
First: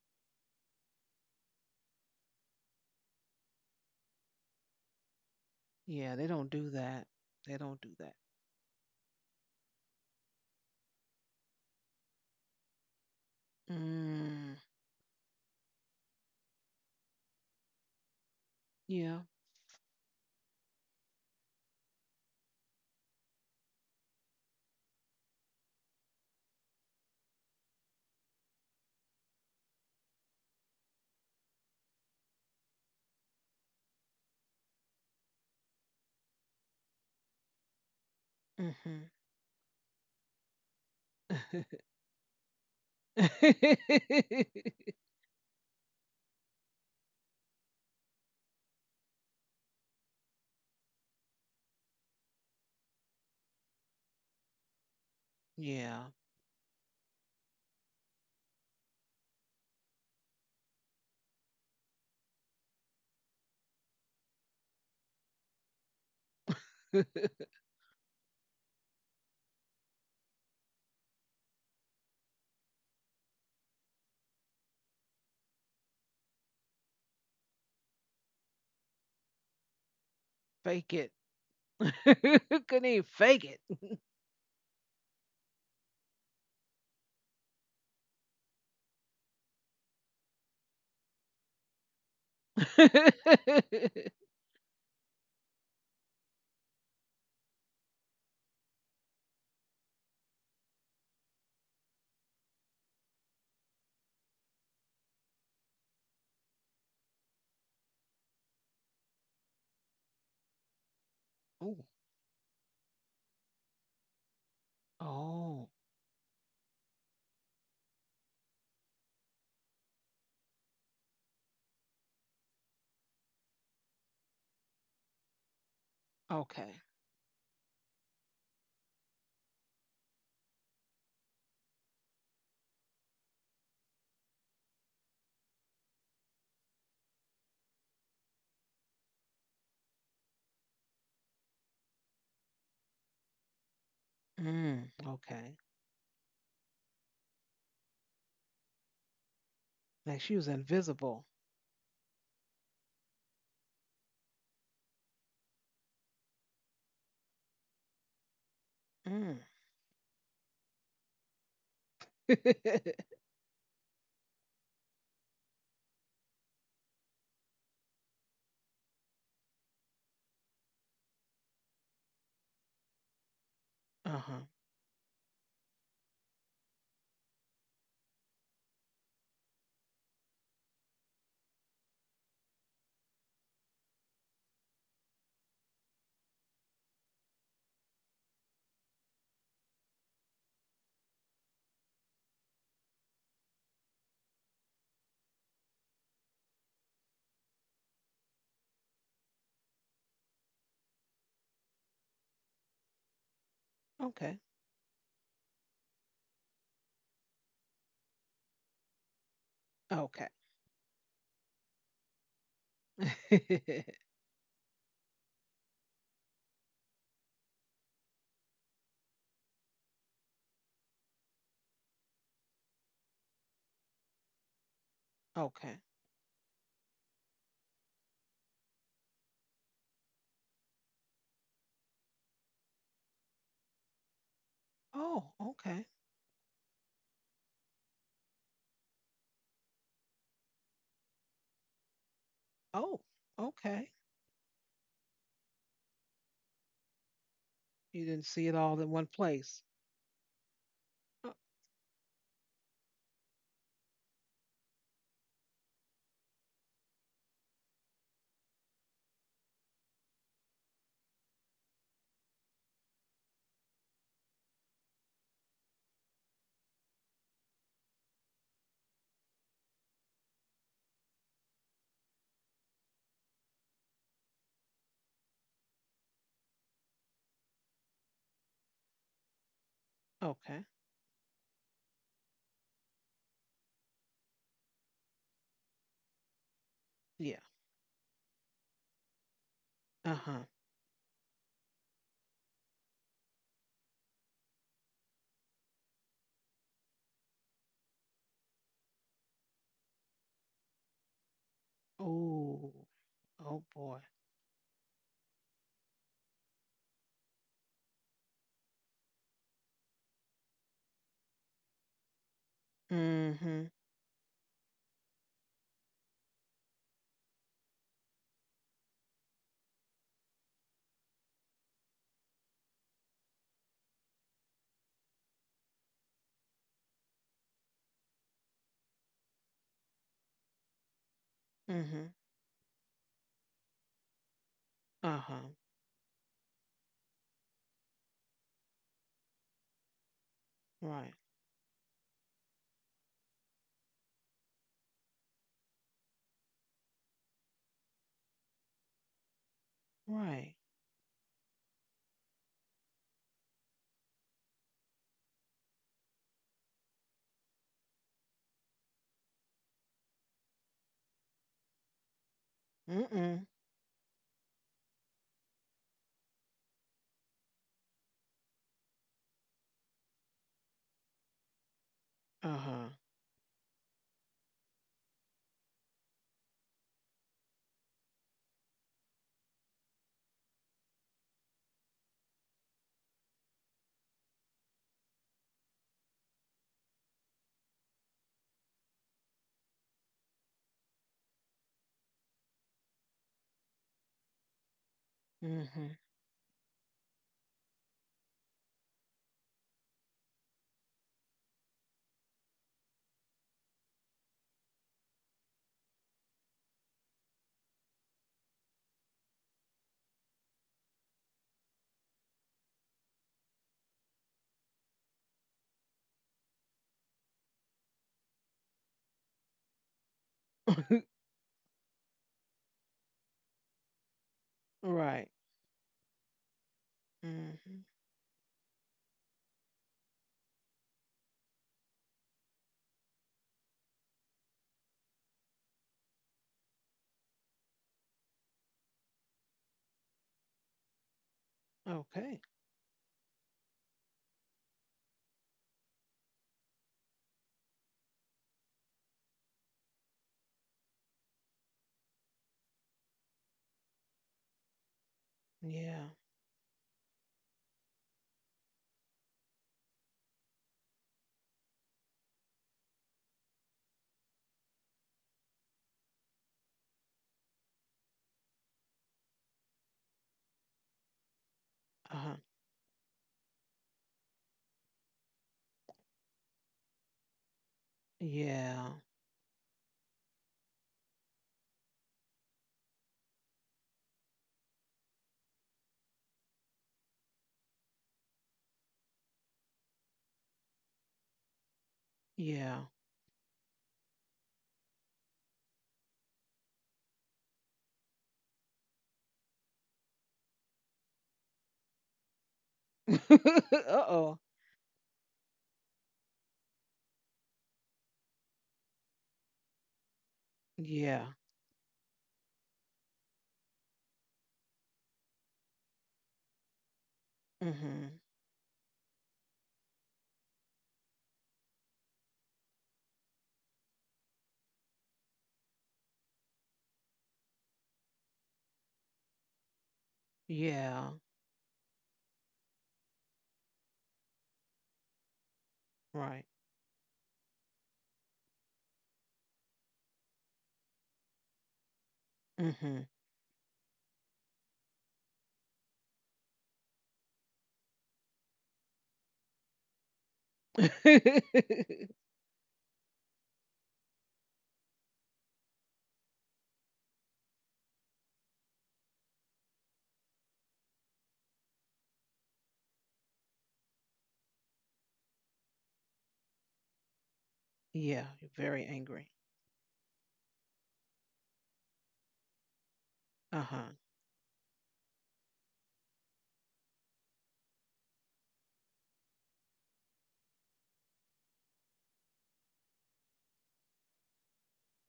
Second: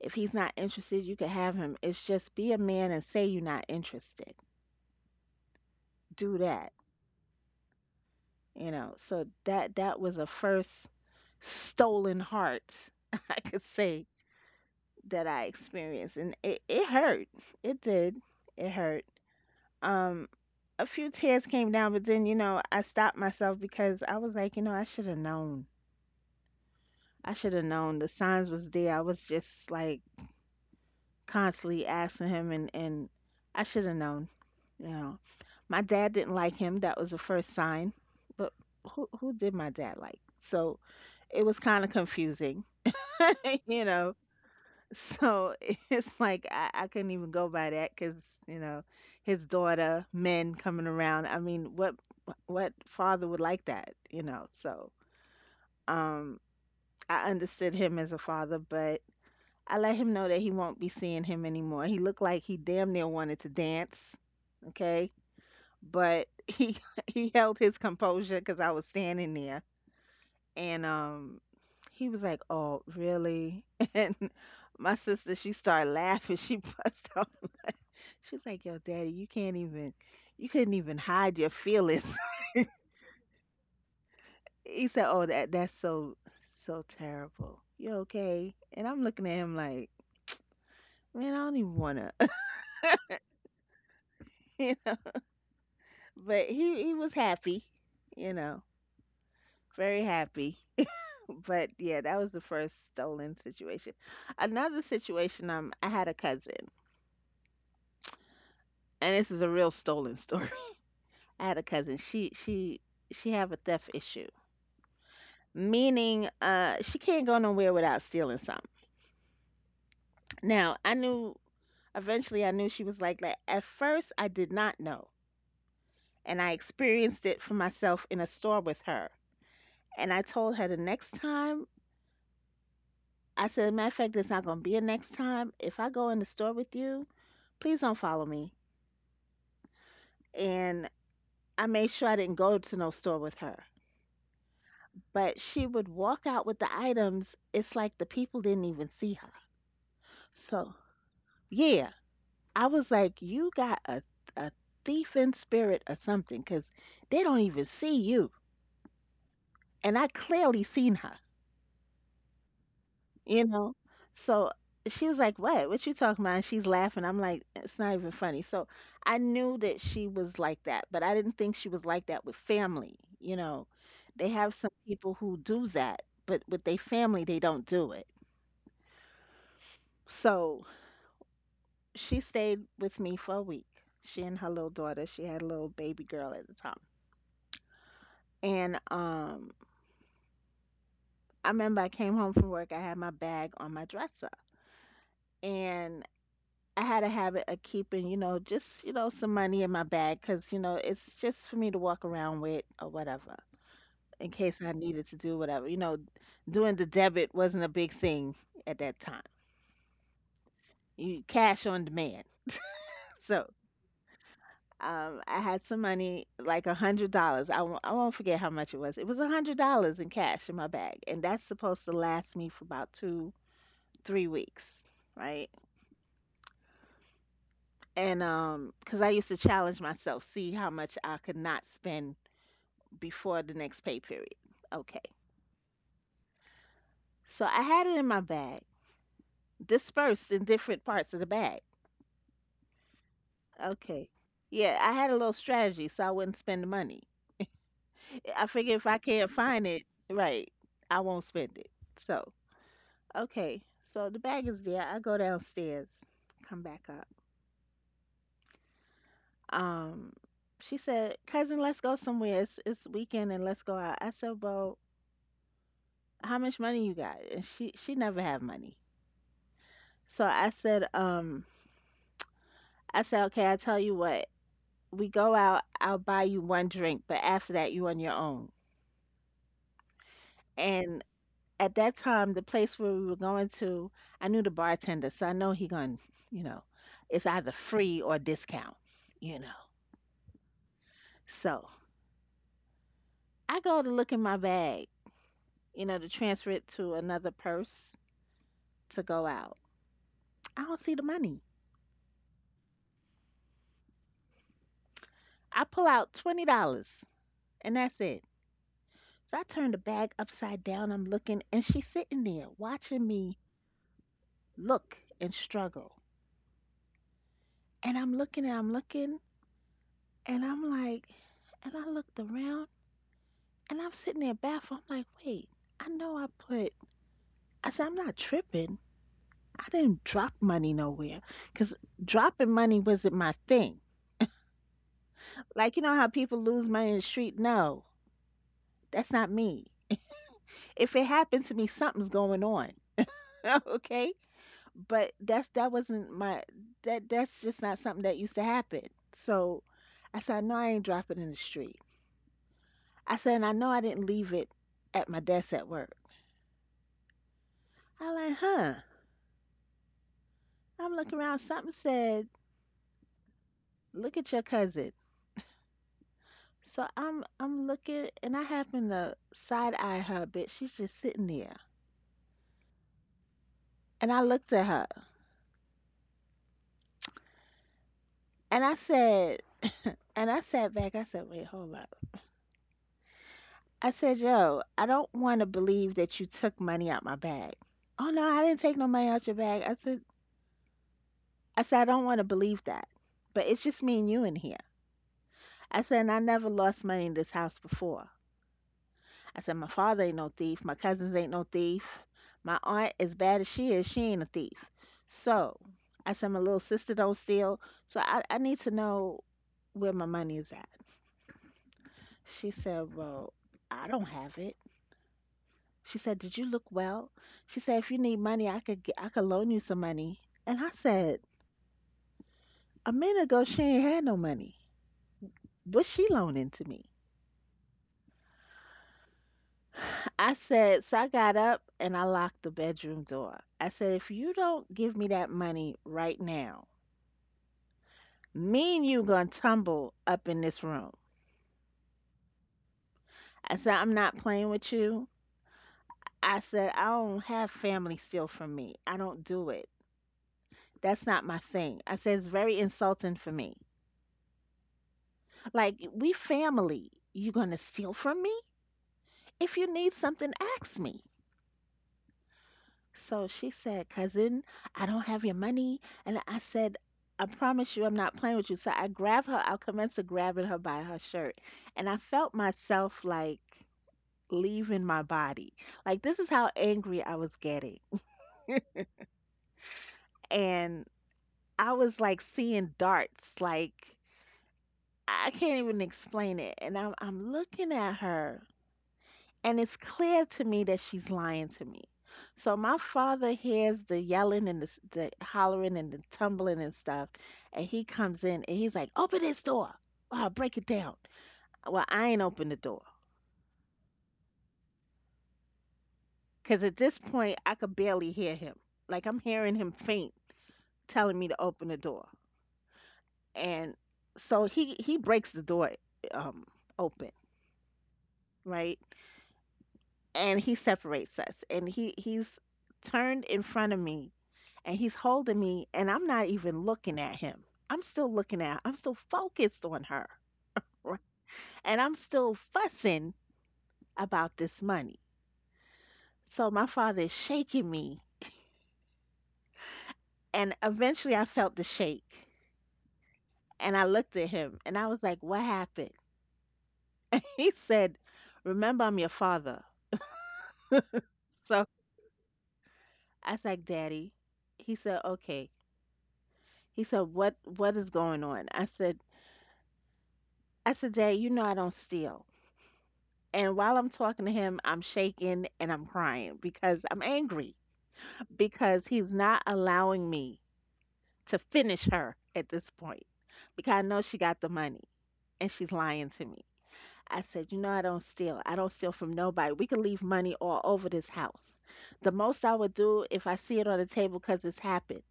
[SPEAKER 2] If he's not interested, you can have him. It's just be a man and say you're not interested.
[SPEAKER 1] Yeah, they
[SPEAKER 2] Do
[SPEAKER 1] don't do
[SPEAKER 2] that,
[SPEAKER 1] that. They don't do that.
[SPEAKER 2] you know. So that was a first stolen heart I could say
[SPEAKER 1] Mm.
[SPEAKER 2] that I experienced. And it hurt. It did. It hurt.
[SPEAKER 1] Yeah.
[SPEAKER 2] um a few tears came down, but then, I stopped myself because I was like, you know, I should have known. I should have known. The signs was there. I was just like constantly asking him, and I should have known, you know. My dad didn't like him. That was the first sign. But who did my dad like? So it was kind of confusing, you know.
[SPEAKER 1] Mm-hmm.
[SPEAKER 2] So it's like I couldn't even go by that because you know his daughter, men coming around. I mean, what father would like that? You know, so
[SPEAKER 1] Yeah.
[SPEAKER 2] um, I understood him as a father, but I let him know that he won't be seeing him anymore. He looked like he damn near wanted to dance, okay, but he he held his composure because I was standing there, and he was like, "Oh, really?" And my sister, she started laughing. She bust out. She's like, "Yo, Daddy, you can't even, you couldn't
[SPEAKER 1] Fake
[SPEAKER 2] even
[SPEAKER 1] it.
[SPEAKER 2] hide your feelings."
[SPEAKER 1] Couldn't even fake it.
[SPEAKER 2] He said, "Oh, that's so so terrible. You okay?" And I'm looking at him like, "Man, I don't even wanna." You know, but he was happy, you know, very happy. But yeah, that was the first stolen situation. Another situation, I had a cousin, and this is a real stolen story. I had a
[SPEAKER 1] Ooh.
[SPEAKER 2] cousin. She have a theft issue,
[SPEAKER 1] Oh.
[SPEAKER 2] meaning she can't go nowhere without stealing. Now, I knew, eventually I knew she was like that. At first, I did not know, and I
[SPEAKER 1] Okay.
[SPEAKER 2] experienced it for myself in a store with her. And I told her the next time, I said, matter of fact, there's not going to be a next time. If I go in the store with you, please don't follow me. And I made sure I didn't go to no store with her.
[SPEAKER 1] Mm.
[SPEAKER 2] But
[SPEAKER 1] Okay.
[SPEAKER 2] she would walk out with the items. It's like the people didn't even see her.
[SPEAKER 1] Like she was
[SPEAKER 2] So,
[SPEAKER 1] invisible.
[SPEAKER 2] yeah, I was like, you got a thief in spirit or something because they don't even see you.
[SPEAKER 1] Mm.
[SPEAKER 2] And I clearly seen her, you know. So she was like, "What? What you talking about?" And she's laughing. I'm like, "It's not even funny." So I knew that she was like that, but I didn't think she was like that with family. You know, they
[SPEAKER 1] Uh-huh.
[SPEAKER 2] have some people who do that, but with their family, they don't do it. So she stayed with me for a week. She and her little daughter. She had a little baby girl at the time. And I remember I came home from work. I had my bag on my dresser, and I had a habit of keeping, you know, just, you know, some money in my bag because, you know, it's just for me to walk around with or whatever, in
[SPEAKER 1] Okay.
[SPEAKER 2] case I needed to do whatever. You know, doing the debit wasn't a big thing at that time.
[SPEAKER 1] Okay.
[SPEAKER 2] You cash on demand. So I had some money, like $100. I won't forget how much it was. It was $100 in cash in my bag, and that's supposed to last me for about two, 3 weeks, right?
[SPEAKER 1] Okay. Oh,
[SPEAKER 2] And because I used to challenge myself, see how much I could not spend before the next pay period. Okay.
[SPEAKER 1] okay.
[SPEAKER 2] So I had it in my bag, dispersed in different parts of the bag.
[SPEAKER 1] Oh, okay.
[SPEAKER 2] Okay. Yeah, I had a little strategy so I wouldn't spend the money.
[SPEAKER 1] You didn't
[SPEAKER 2] I
[SPEAKER 1] see it
[SPEAKER 2] figure
[SPEAKER 1] all
[SPEAKER 2] if
[SPEAKER 1] in
[SPEAKER 2] I
[SPEAKER 1] one
[SPEAKER 2] can't
[SPEAKER 1] place.
[SPEAKER 2] find it, right, I won't
[SPEAKER 1] O-
[SPEAKER 2] spend it. So, okay. So the bag is there. I go downstairs, come back up. Um, she said, "Cousin, let's go somewhere. It's weekend, and let's go out." I said, "Well, how much money you got?" And she never had money. So I said, okay, I tell you what, we go out, I'll buy you one drink, but after that, you on your own.
[SPEAKER 1] okay.
[SPEAKER 2] And at that time, the place where we were going to, I knew the bartender, so I know he gonna, you know, it's
[SPEAKER 1] Yeah.
[SPEAKER 2] either free or discount, you know.
[SPEAKER 1] Uh huh.
[SPEAKER 2] So I go to look in my bag, you know, to transfer it to another purse to go out. I don't see the money.
[SPEAKER 1] Oh. Oh boy.
[SPEAKER 2] I pull out $20, and that's it. So I turn the bag upside down, I'm looking, and she's sitting there watching me
[SPEAKER 1] Mm-hmm.
[SPEAKER 2] look and struggle. And I'm looking and I'm looking and I'm like, and I looked around and I'm sitting there baffled. I'm like, wait, I know I put, I said, I'm not tripping. I didn't drop money nowhere because
[SPEAKER 1] Mm-hmm.
[SPEAKER 2] dropping money wasn't my thing.
[SPEAKER 1] Uh-huh.
[SPEAKER 2] Like, you know how people lose money in the street? No, that's not me. If it
[SPEAKER 1] Right.
[SPEAKER 2] happened to me, something's going on. Okay. But that's, that wasn't my, that, that's just not something that used to happen. So I said, no,
[SPEAKER 1] Right.
[SPEAKER 2] I ain't dropping in the street. I said, and I know I didn't leave it at my desk at work. I like, huh? I'm looking around. Something said,
[SPEAKER 1] Mm-mm.
[SPEAKER 2] look at your cousin. So I'm looking and I happen to side eye her a bit. She's just sitting there.
[SPEAKER 1] Uh-huh.
[SPEAKER 2] And I looked at her and I said, and I sat back, I said, wait, hold up. I said, yo, I don't wanna believe that you took money out my bag. Oh no, I didn't take no money out your bag. I said, I don't wanna believe that. But it's just me and you in here. I
[SPEAKER 1] Mm-hmm.
[SPEAKER 2] said, and I never lost money in this house before. I said, my father ain't no thief. My cousins ain't no thief. My aunt, as bad as she is, she ain't a thief. So I said, my little sister don't steal. So I need to know where my money is at. She said, well, I don't have it. She said, did you look well? She said, if you need money, I could loan you some money. And I said, a minute ago, she ain't had no money.
[SPEAKER 1] Right.
[SPEAKER 2] What's she loaning to me?
[SPEAKER 1] Mm-hmm.
[SPEAKER 2] I said, so I got up and I locked the bedroom door. I said, if you don't give me that money right now, me and you gonna tumble up in this room.
[SPEAKER 1] Okay.
[SPEAKER 2] I said, I'm not playing with you. I said, I don't have family steal from me. I don't do it. That's not my thing. I said, it's very insulting for me. Like,
[SPEAKER 1] Yeah.
[SPEAKER 2] we family. You gonna steal from me? If you need something, ask me. So she said, cousin, I don't have your money. And I said, I promise you, I'm not playing with you. So I grabbed her. I commenced to grabbing her by her shirt. And I felt
[SPEAKER 1] Uh-huh.
[SPEAKER 2] myself like leaving my body. Like, this is how angry I was getting.
[SPEAKER 1] Yeah.
[SPEAKER 2] And I was like seeing darts. Like, I can't even explain it. And I'm looking at her, and it's clear to me that she's lying to me. So my
[SPEAKER 1] Yeah.
[SPEAKER 2] father hears the yelling and the the hollering and the tumbling and stuff, and he comes in and he's like, "Open this door! Oh, break it down." Well, I ain't open the door
[SPEAKER 1] Uh-oh.
[SPEAKER 2] because at this point I could barely hear him. Like I'm hearing him faint, telling
[SPEAKER 1] Yeah.
[SPEAKER 2] me to open the door, and so he breaks the door um open,
[SPEAKER 1] Mm-hmm.
[SPEAKER 2] right? And he separates us, and he's turned in front of me and he's holding me and I'm not even looking at him. I'm still focused on her. Right?
[SPEAKER 1] Yeah.
[SPEAKER 2] And I'm still fussing about this money.
[SPEAKER 1] Right.
[SPEAKER 2] So my father is shaking me, and eventually I felt the shake
[SPEAKER 1] Mm-hmm.
[SPEAKER 2] and I looked at him and I was like, "What happened?" He said, "Remember I'm your father." So I was like, "Daddy." He said, "Okay." He said, what is going on?" I said, "Dad, you know I don't steal." And while I'm talking to him, I'm shaking and I'm crying because I'm angry
[SPEAKER 1] Yeah, you're
[SPEAKER 2] because
[SPEAKER 1] very
[SPEAKER 2] he's
[SPEAKER 1] angry.
[SPEAKER 2] not allowing me to finish her at this point because I
[SPEAKER 1] Uh-huh.
[SPEAKER 2] know she got the money and she's lying to me. I said, you know, I don't steal. I don't steal from nobody. We could leave money all over this house. The most I would do if I see it on the table, because it's happened,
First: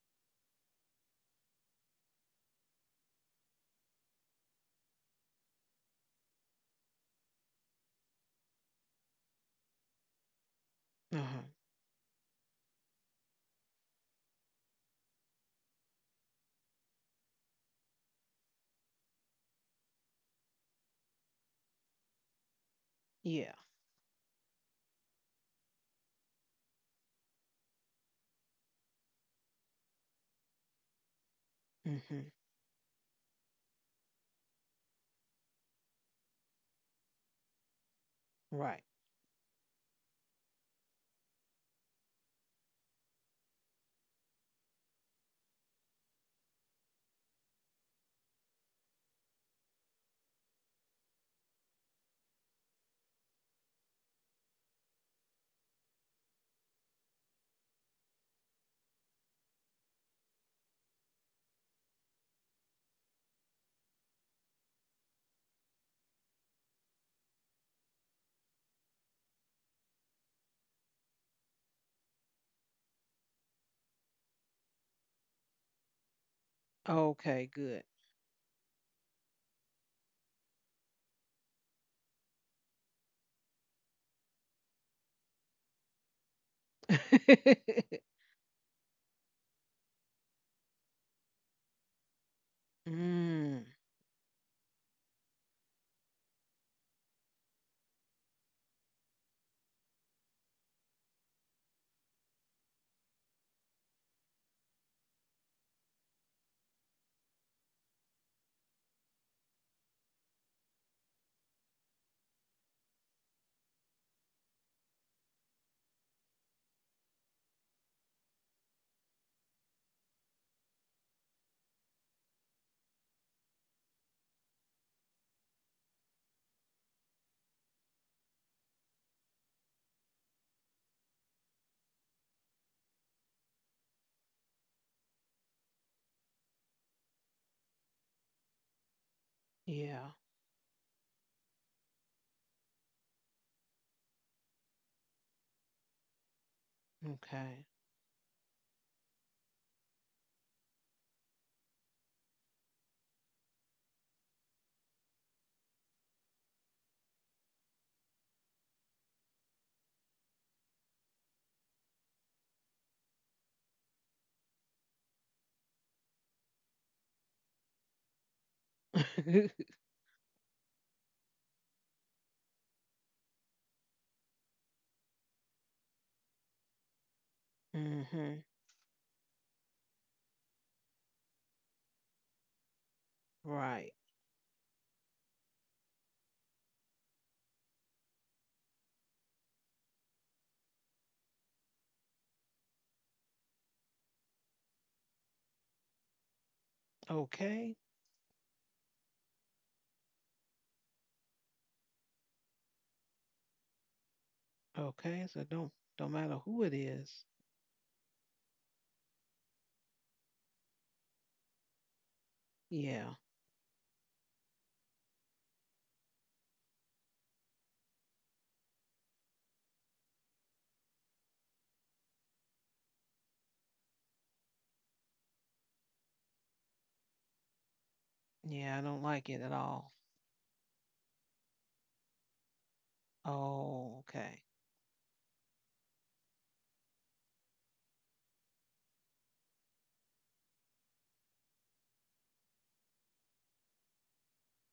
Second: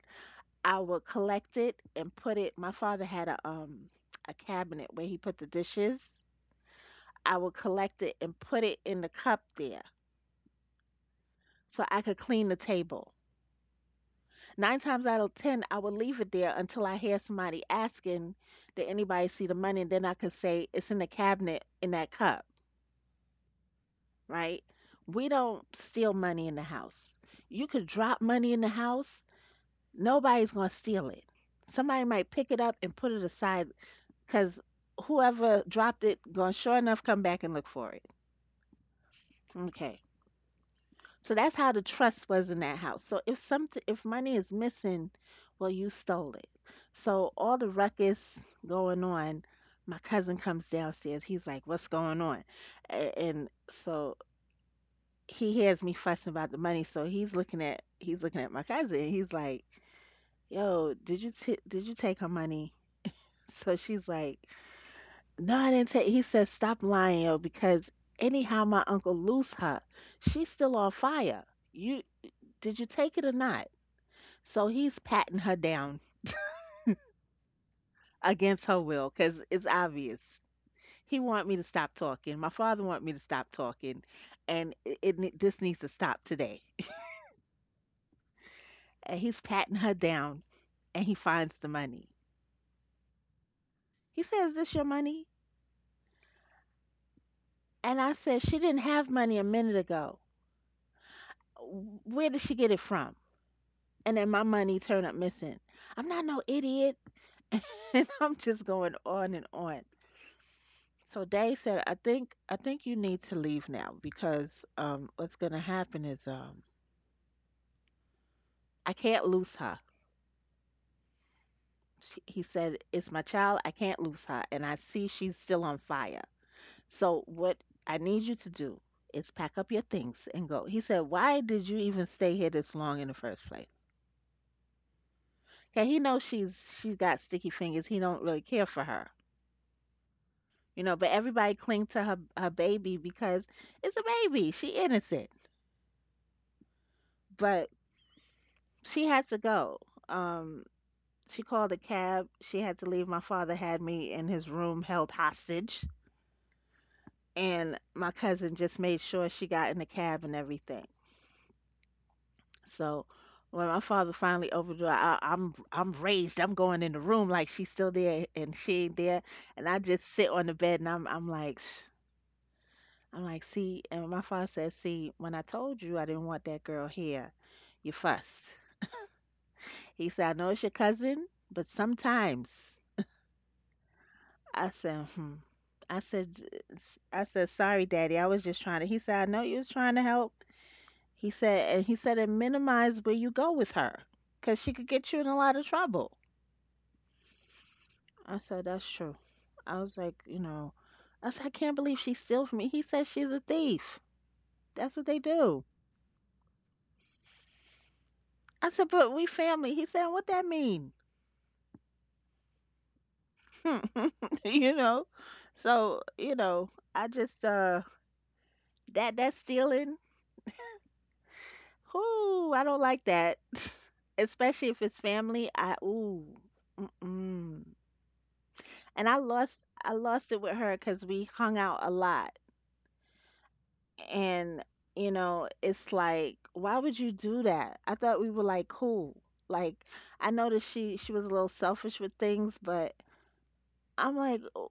[SPEAKER 2] I would collect it and put it. My father had a cabinet where he put the dishes. I would collect it and put it in the cup there
[SPEAKER 1] Uh-huh.
[SPEAKER 2] so I could clean the table. Nine times out of 10, I would leave it there until I hear somebody asking, did anybody see the money? And then I could say, it's in the cabinet in that cup,
[SPEAKER 1] Yeah.
[SPEAKER 2] right? We don't steal money in the house. You could drop money in the house, nobody's going to steal it. Somebody
[SPEAKER 1] Mm-hmm.
[SPEAKER 2] might pick it up and put it aside because whoever dropped it going to sure enough come back and look for it.
[SPEAKER 1] Right.
[SPEAKER 2] Okay. So that's how the trust was in that house. So if something, if money is missing, well, you stole it. So all the ruckus going on, my cousin comes downstairs. He's like, "What's going on?" And so he hears me fussing about the money. So he's looking at my cousin. And he's like, "Yo, did you take her money?" So she's like, "No, I didn't take." He says, "Stop lying, yo, because anyhow my uncle lose her. She's still on fire. You Did you take it or not?" So he's patting her down
[SPEAKER 1] Okay, good.
[SPEAKER 2] against her will because it's obvious. He want me to stop talking. My father want me to stop talking, and this needs to stop today. And he's patting her down, and he finds the money.
[SPEAKER 1] Mm,
[SPEAKER 2] He says, "This your money?" And I said, "She didn't have money a minute ago. Where did she get it from?" And then my money turned up missing. I'm not no idiot, and I'm just going on and on. So they said, I think you need to leave now because what's gonna happen is I can't lose her. He said, it's my child, I can't lose her, and I see she's still on fire. So what I need you to do is pack up your things and go. He said, why did you even stay here this long in the first place? Okay, he knows she's got sticky fingers. He don't really care for her.
[SPEAKER 1] yeah.
[SPEAKER 2] You know, but everybody cling to her baby because it's a baby. She innocent.
[SPEAKER 1] Okay.
[SPEAKER 2] But she had to go. Um She called a cab. She had to leave. My father had me in his room held hostage, and my cousin just made sure she got in the cab and everything. So when my father finally opened the door, I'm raged. I'm going in the room like she's still there and she ain't there, and I just sit on the bed and I'm like, I'm like, see. And my father says, see, when I told you I didn't want that girl here, you
[SPEAKER 1] Mm-hmm.
[SPEAKER 2] fussed. He said, I know it's your cousin, but sometimes.
[SPEAKER 1] Right.
[SPEAKER 2] I said, hmm. I said, " I said, sorry, Daddy. I was just trying to. He said, I know you was trying to help. And he said, and minimize where you go with her, 'cause she could get you in a lot of trouble.
[SPEAKER 1] Okay.
[SPEAKER 2] I said, that's true. I was like, you know, I said, I can't believe she steal from me. He said, she's a thief. That's what they
[SPEAKER 1] Okay. So
[SPEAKER 2] do.
[SPEAKER 1] don't matter who it is.
[SPEAKER 2] I said, but we family. He said, what that mean?
[SPEAKER 1] Yeah.
[SPEAKER 2] You know, so you know, I just that's stealing. Ooh, I don't like that. Especially if it's family. I, ooh. Mm-mm.
[SPEAKER 1] Yeah, I don't
[SPEAKER 2] And
[SPEAKER 1] like it at all.
[SPEAKER 2] I lost it with her because we hung out a lot.
[SPEAKER 1] Oh, okay.
[SPEAKER 2] And you know, it's like, why would you do that? I thought we were like cool. Like I noticed she was a little selfish with things, but I'm like, "Oh,"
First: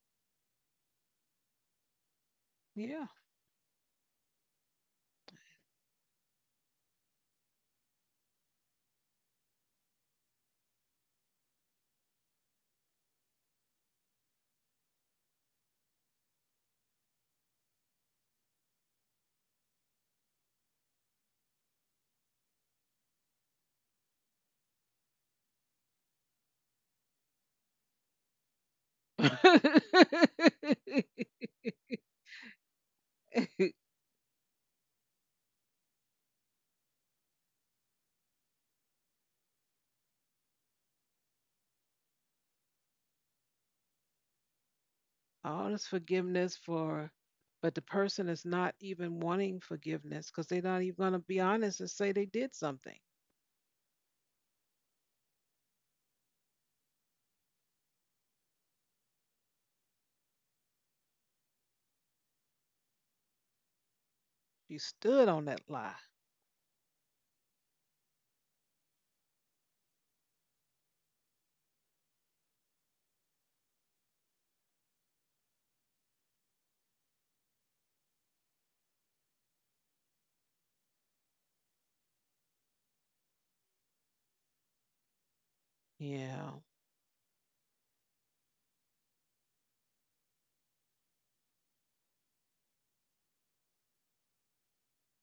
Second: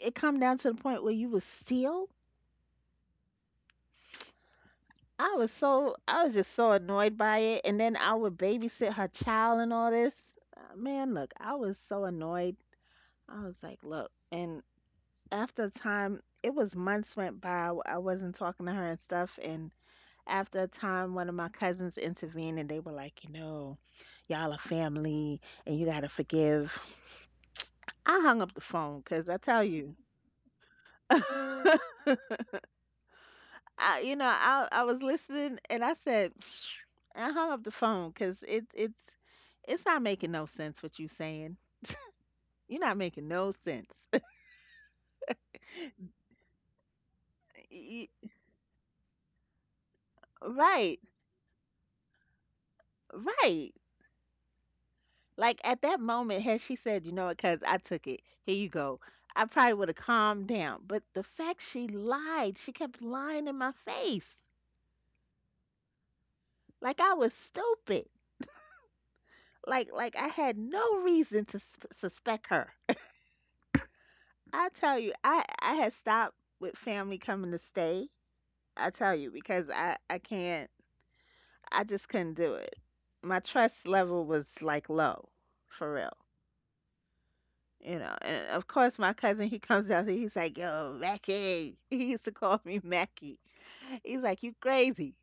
[SPEAKER 2] it come down to the point where you would steal.
[SPEAKER 1] Yeah.
[SPEAKER 2] I was just so annoyed by it, and then I would babysit her child and all this. Man, look, I was so annoyed. I was like, look. And after a time, it was months went by. I wasn't talking to her and stuff. And after a time, one of my cousins intervened, and they were like, you know, y'all are family and you got to forgive. I hung up the phone because I tell you, I, you know, I was listening and I said, and I hung up the phone because it's not making no sense what you saying. You're not making no sense.
[SPEAKER 1] All this forgiveness for, but the
[SPEAKER 2] Y-
[SPEAKER 1] person is not even wanting forgiveness because they're not even
[SPEAKER 2] Right,
[SPEAKER 1] going to be honest and say they did something.
[SPEAKER 2] right. Like at that moment, had she said, you know what, cuz I took it. Here you go. I probably would have calmed down. But the fact she lied, she kept lying in my face.
[SPEAKER 1] You stood on that lie.
[SPEAKER 2] Like I was stupid. Like I had no reason to suspect her. I tell you, I had stopped with family coming to stay. I tell you because I can't, I just couldn't do it. My trust level was like low, for real.
[SPEAKER 1] Yeah.
[SPEAKER 2] You know, and of course, my cousin, he comes out and he's like, yo, Mackie. He used to call me Mackie. He's like, you crazy.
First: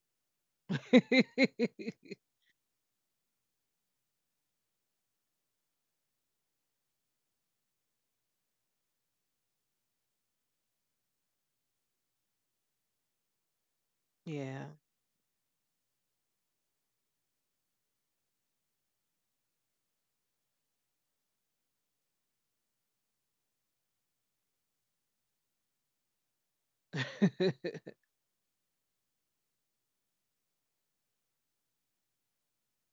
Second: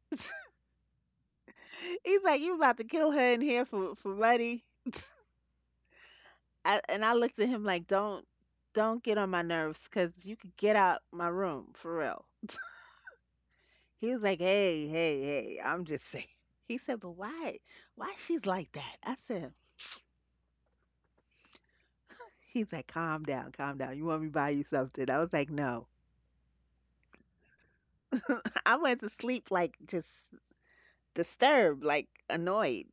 [SPEAKER 2] He's like, you about to kill her in here for money. And I looked at him like, don't get on my nerves, 'cause you could get out my room for real. He was like,
[SPEAKER 1] Yeah.
[SPEAKER 2] hey, hey, hey, I'm just saying. He said, but why? Why she's like that? I said, he's like, calm down, calm down. You want me to buy you something? I was like, no. I went to sleep like just disturbed, like annoyed.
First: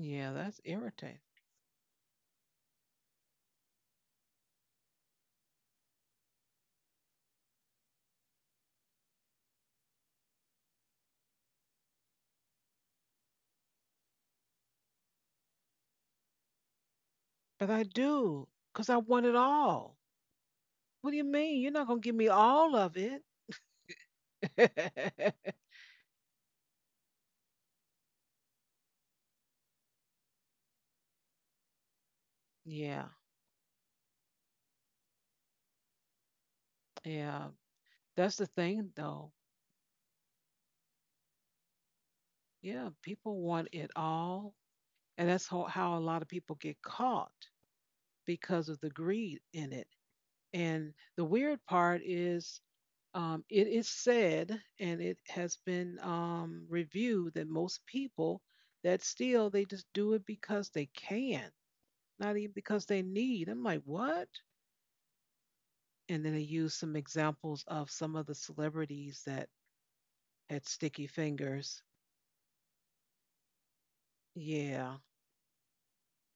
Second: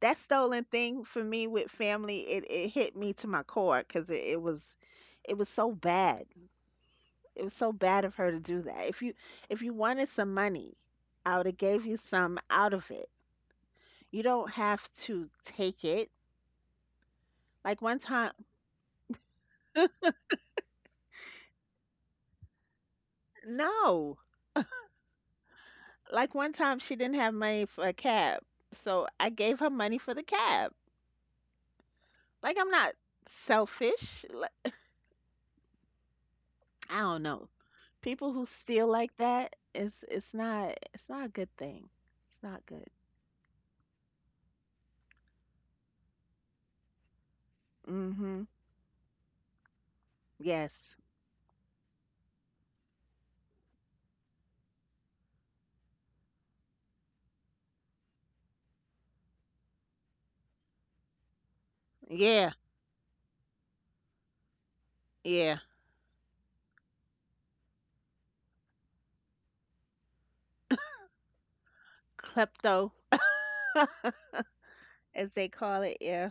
[SPEAKER 2] That
[SPEAKER 1] that's
[SPEAKER 2] stolen thing
[SPEAKER 1] irritating.
[SPEAKER 2] for me with family, it hit me to my core because it was, it was so bad. It was so bad of her to do that. If you wanted some money, I would have gave you some out of it. You don't have to take it.
[SPEAKER 1] But
[SPEAKER 2] Like
[SPEAKER 1] I
[SPEAKER 2] one time,
[SPEAKER 1] do because I want it all. What do you mean? You're not going to give me all of it.
[SPEAKER 2] no. Like one time she didn't have money for a cab. So I gave her money for the cab. Like I'm not
[SPEAKER 1] Yeah.
[SPEAKER 2] selfish. Like, I don't
[SPEAKER 1] Yeah.
[SPEAKER 2] know. People
[SPEAKER 1] That's the
[SPEAKER 2] who steal
[SPEAKER 1] thing,
[SPEAKER 2] like
[SPEAKER 1] though.
[SPEAKER 2] that, it's not a good thing. It's not good.
[SPEAKER 1] Yeah. People want it all. And that's how a lot of people get caught
[SPEAKER 2] Mhm.
[SPEAKER 1] because of the greed in it.
[SPEAKER 2] Yes.
[SPEAKER 1] And the weird part is, it is said and it has been reviewed that most people that steal, they just do it because they can, not even
[SPEAKER 2] Yeah.
[SPEAKER 1] because they need. I'm like, what?
[SPEAKER 2] Yeah.
[SPEAKER 1] And then they use some examples of some of the celebrities that had sticky fingers.
[SPEAKER 2] Klepto,
[SPEAKER 1] Yeah,
[SPEAKER 2] as they call it. Yeah.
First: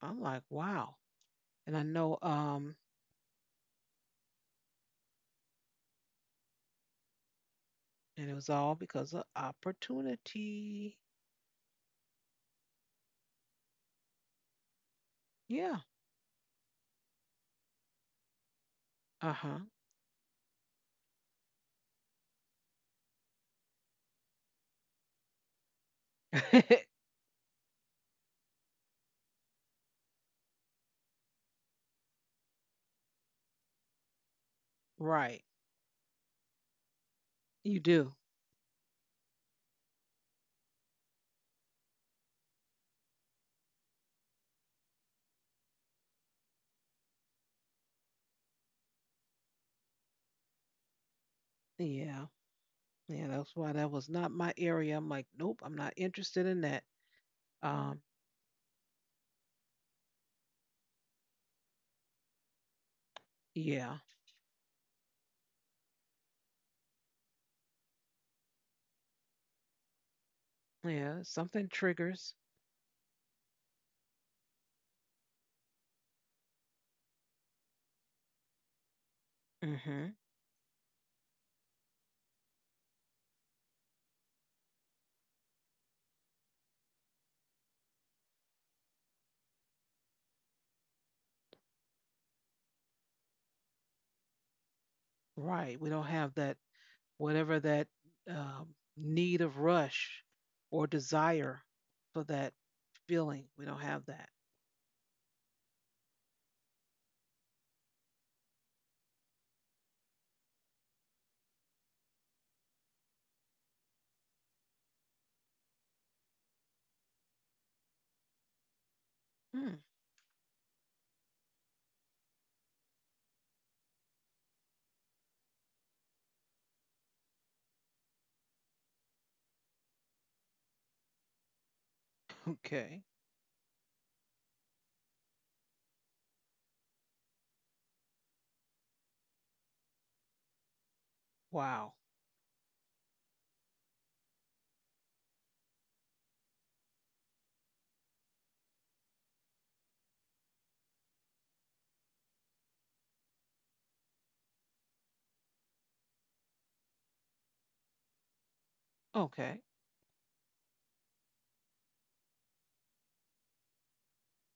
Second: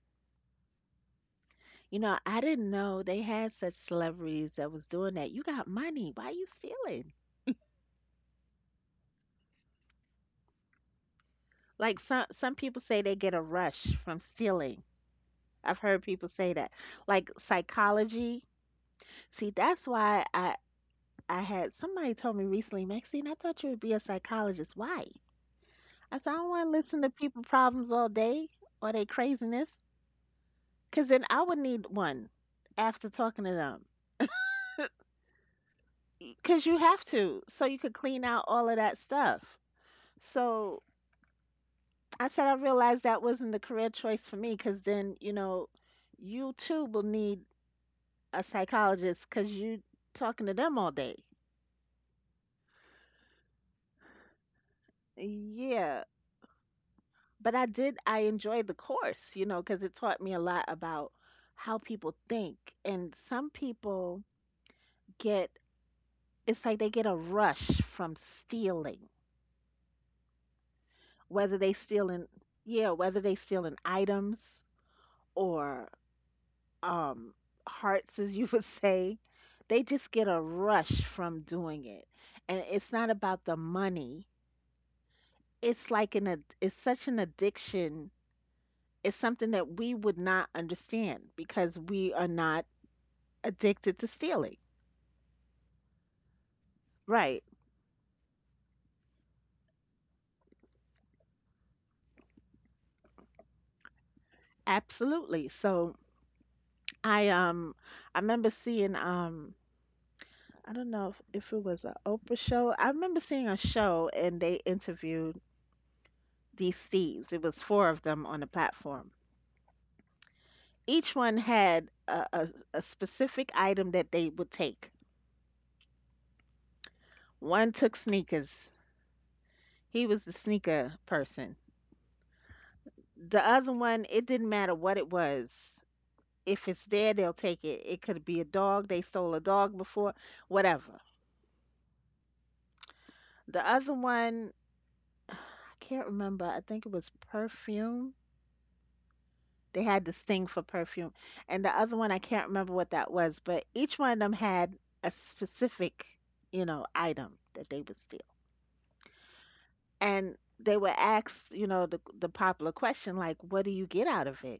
[SPEAKER 1] I'm like, wow. And I
[SPEAKER 2] You know,
[SPEAKER 1] know,
[SPEAKER 2] I didn't
[SPEAKER 1] um,
[SPEAKER 2] know they had such celebrities that was doing that. You got money. Why you stealing?
[SPEAKER 1] and it was all because of opportunity.
[SPEAKER 2] Like some people say they get a rush from stealing.
[SPEAKER 1] Yeah,
[SPEAKER 2] I've heard people say that. Like psychology. See,
[SPEAKER 1] uh
[SPEAKER 2] that's why I had somebody told me recently, Maxine, I thought you would be a psychologist. Why? I said, I don't
[SPEAKER 1] huh.
[SPEAKER 2] want to listen to people problems all day or they craziness. Because then I would need one after talking to them.
[SPEAKER 1] Right.
[SPEAKER 2] Because you have to, so you
[SPEAKER 1] You
[SPEAKER 2] could
[SPEAKER 1] do.
[SPEAKER 2] clean out all of that stuff. So I said, I realized that wasn't the career choice for me. Because then, you know, you too will need a psychologist because you talking to them all day.
[SPEAKER 1] Yeah. Yeah. That's why that was not my area. I'm like, nope, I'm not
[SPEAKER 2] Yeah.
[SPEAKER 1] interested in that.
[SPEAKER 2] But I did,
[SPEAKER 1] Um,
[SPEAKER 2] I enjoyed the course, you know, because it taught me a lot about how people think. And some
[SPEAKER 1] yeah.
[SPEAKER 2] people get, it's like they get a rush from stealing.
[SPEAKER 1] Yeah.
[SPEAKER 2] Whether they
[SPEAKER 1] Something
[SPEAKER 2] stealing,
[SPEAKER 1] triggers.
[SPEAKER 2] yeah, whether they stealing items or, um hearts, as you would say, they just
[SPEAKER 1] Hmm.
[SPEAKER 2] get a rush from doing it, and it's not about the money. It's like an it's such an addiction. It's something that we would not understand because we are not addicted to stealing.
[SPEAKER 1] Right. We don't have that,
[SPEAKER 2] Right,
[SPEAKER 1] whatever that need of rush or desire for that feeling. We don't have that.
[SPEAKER 2] absolutely. So I I remember seeing, I don't know if it was an Oprah show. I remember seeing a show, and they interviewed these thieves. It was four of them on the platform.
[SPEAKER 1] Mm.
[SPEAKER 2] Each one had a specific item that they would take. One took sneakers. He was the sneaker person.
[SPEAKER 1] Okay.
[SPEAKER 2] The other one, it didn't matter what it was. If it's there, they'll take it. It could be a dog. They stole a dog before, whatever.
[SPEAKER 1] Wow.
[SPEAKER 2] The other one, I can't remember. I think it was perfume. They had this thing for perfume. And the other one, I can't remember what that was, but each one of them had a specific, you know, item that they would steal.
[SPEAKER 1] Okay.
[SPEAKER 2] And they were asked, you know, the popular question, like, what do you get out of it?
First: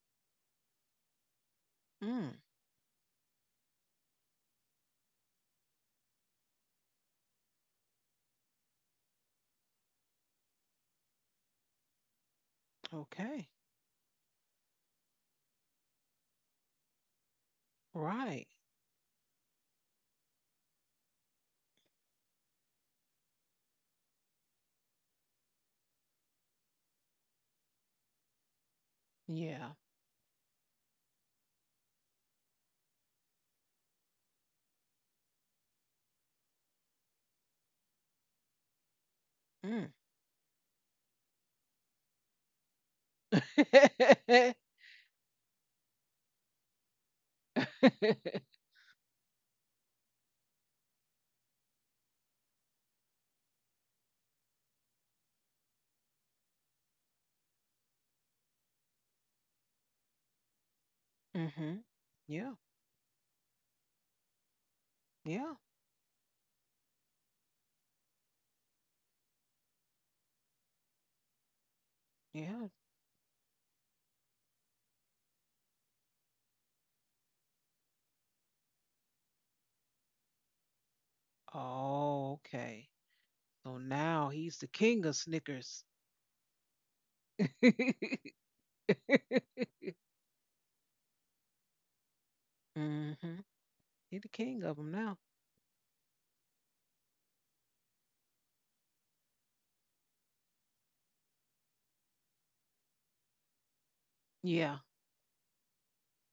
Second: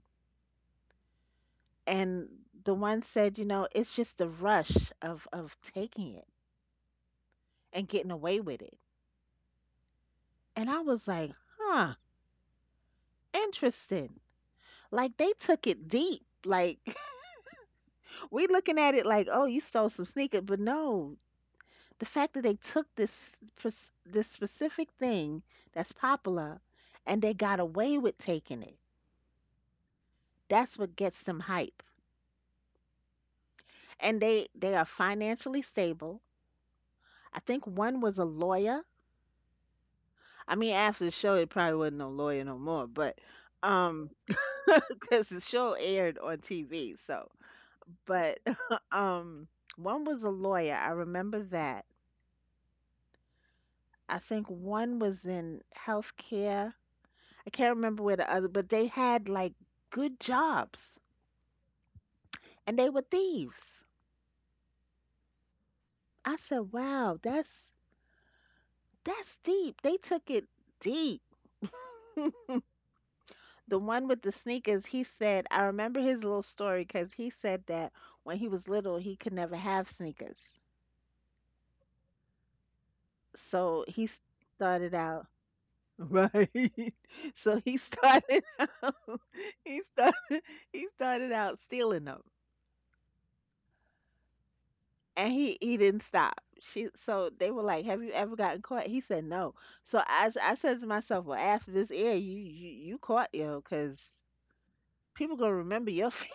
[SPEAKER 1] Mm.
[SPEAKER 2] And the one said, you know, it's just the rush of taking it and getting away with it. And I was like, huh,
[SPEAKER 1] Okay.
[SPEAKER 2] interesting. Like, they took it deep. Like, we
[SPEAKER 1] Right.
[SPEAKER 2] looking at it like, oh, you stole some sneakers, but no, the fact that they took this specific thing that's popular and they got away with taking it,
[SPEAKER 1] Yeah.
[SPEAKER 2] that's what gets them hype. And they are financially stable. I think one was a lawyer.
[SPEAKER 1] Mm.
[SPEAKER 2] I mean, after the show it probably wasn't no lawyer no more, but um because the show aired on TV. So but
[SPEAKER 1] Hmm.
[SPEAKER 2] um one was a lawyer, I remember that. I think one was in healthcare. I can't remember where the other, but they had like good jobs,
[SPEAKER 1] Mm-hmm. Yeah.
[SPEAKER 2] and they were thieves.
[SPEAKER 1] Yeah.
[SPEAKER 2] I said, "Wow, that's deep. They took it deep."
[SPEAKER 1] Yeah.
[SPEAKER 2] The one with the sneakers, he said, I remember his little story because he said that when he was little, he could never have sneakers.
[SPEAKER 1] Oh, okay. So
[SPEAKER 2] So he
[SPEAKER 1] now he's the
[SPEAKER 2] started
[SPEAKER 1] king of
[SPEAKER 2] out,
[SPEAKER 1] Snickers.
[SPEAKER 2] right? So he started he started, out stealing them.
[SPEAKER 1] Mm-hmm. He's the king of them now.
[SPEAKER 2] And he didn't stop. She so they were like, "Have you ever gotten caught?" He said, "No." So I said to myself, "Well, after this air, you caught 'cause
[SPEAKER 1] Yeah.
[SPEAKER 2] people gonna remember your face,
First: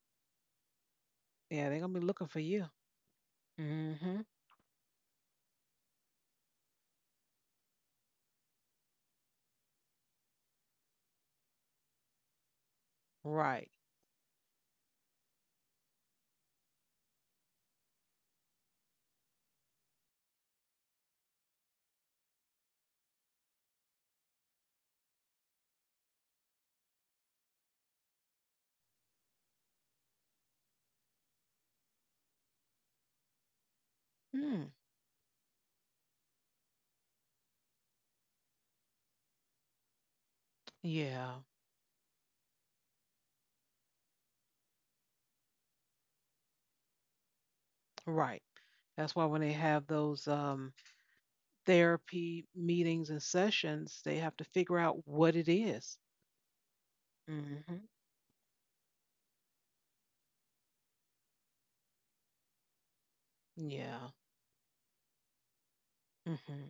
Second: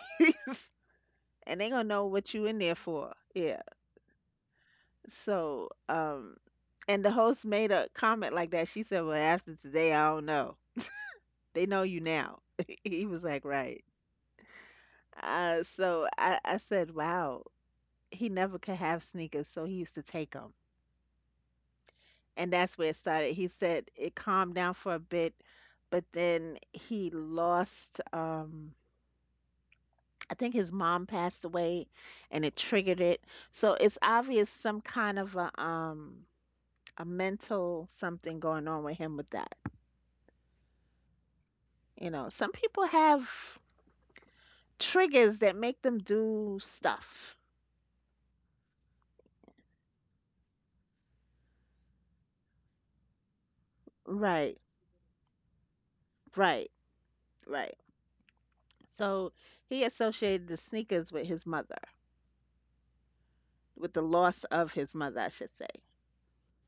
[SPEAKER 2] and they
[SPEAKER 1] Yeah, they're
[SPEAKER 2] gonna
[SPEAKER 1] gonna be
[SPEAKER 2] know
[SPEAKER 1] looking
[SPEAKER 2] what
[SPEAKER 1] for
[SPEAKER 2] you in
[SPEAKER 1] you.
[SPEAKER 2] there for." Yeah.
[SPEAKER 1] Mm-hmm.
[SPEAKER 2] So, and the host made a comment like that. She said, "Well, after today, I don't know. They know you now." He was like,
[SPEAKER 1] Right.
[SPEAKER 2] "Right." So I said, "Wow." He never could have sneakers, so he used to take them. And that's where it started. He said it calmed down for a bit, but then he lost. I think his mom passed away, and it triggered it. So it's obvious
[SPEAKER 1] Mm.
[SPEAKER 2] some kind of a mental something going on with him with that.
[SPEAKER 1] Yeah.
[SPEAKER 2] Some people have triggers that make them do stuff.
[SPEAKER 1] Right. That's why when they have those therapy meetings and sessions, they have to
[SPEAKER 2] Right,
[SPEAKER 1] figure out what it is.
[SPEAKER 2] right, right.
[SPEAKER 1] Mm-hmm.
[SPEAKER 2] So he associated the sneakers with his mother, with the
[SPEAKER 1] Yeah.
[SPEAKER 2] loss of his mother, I should say.
[SPEAKER 1] Mm-hmm.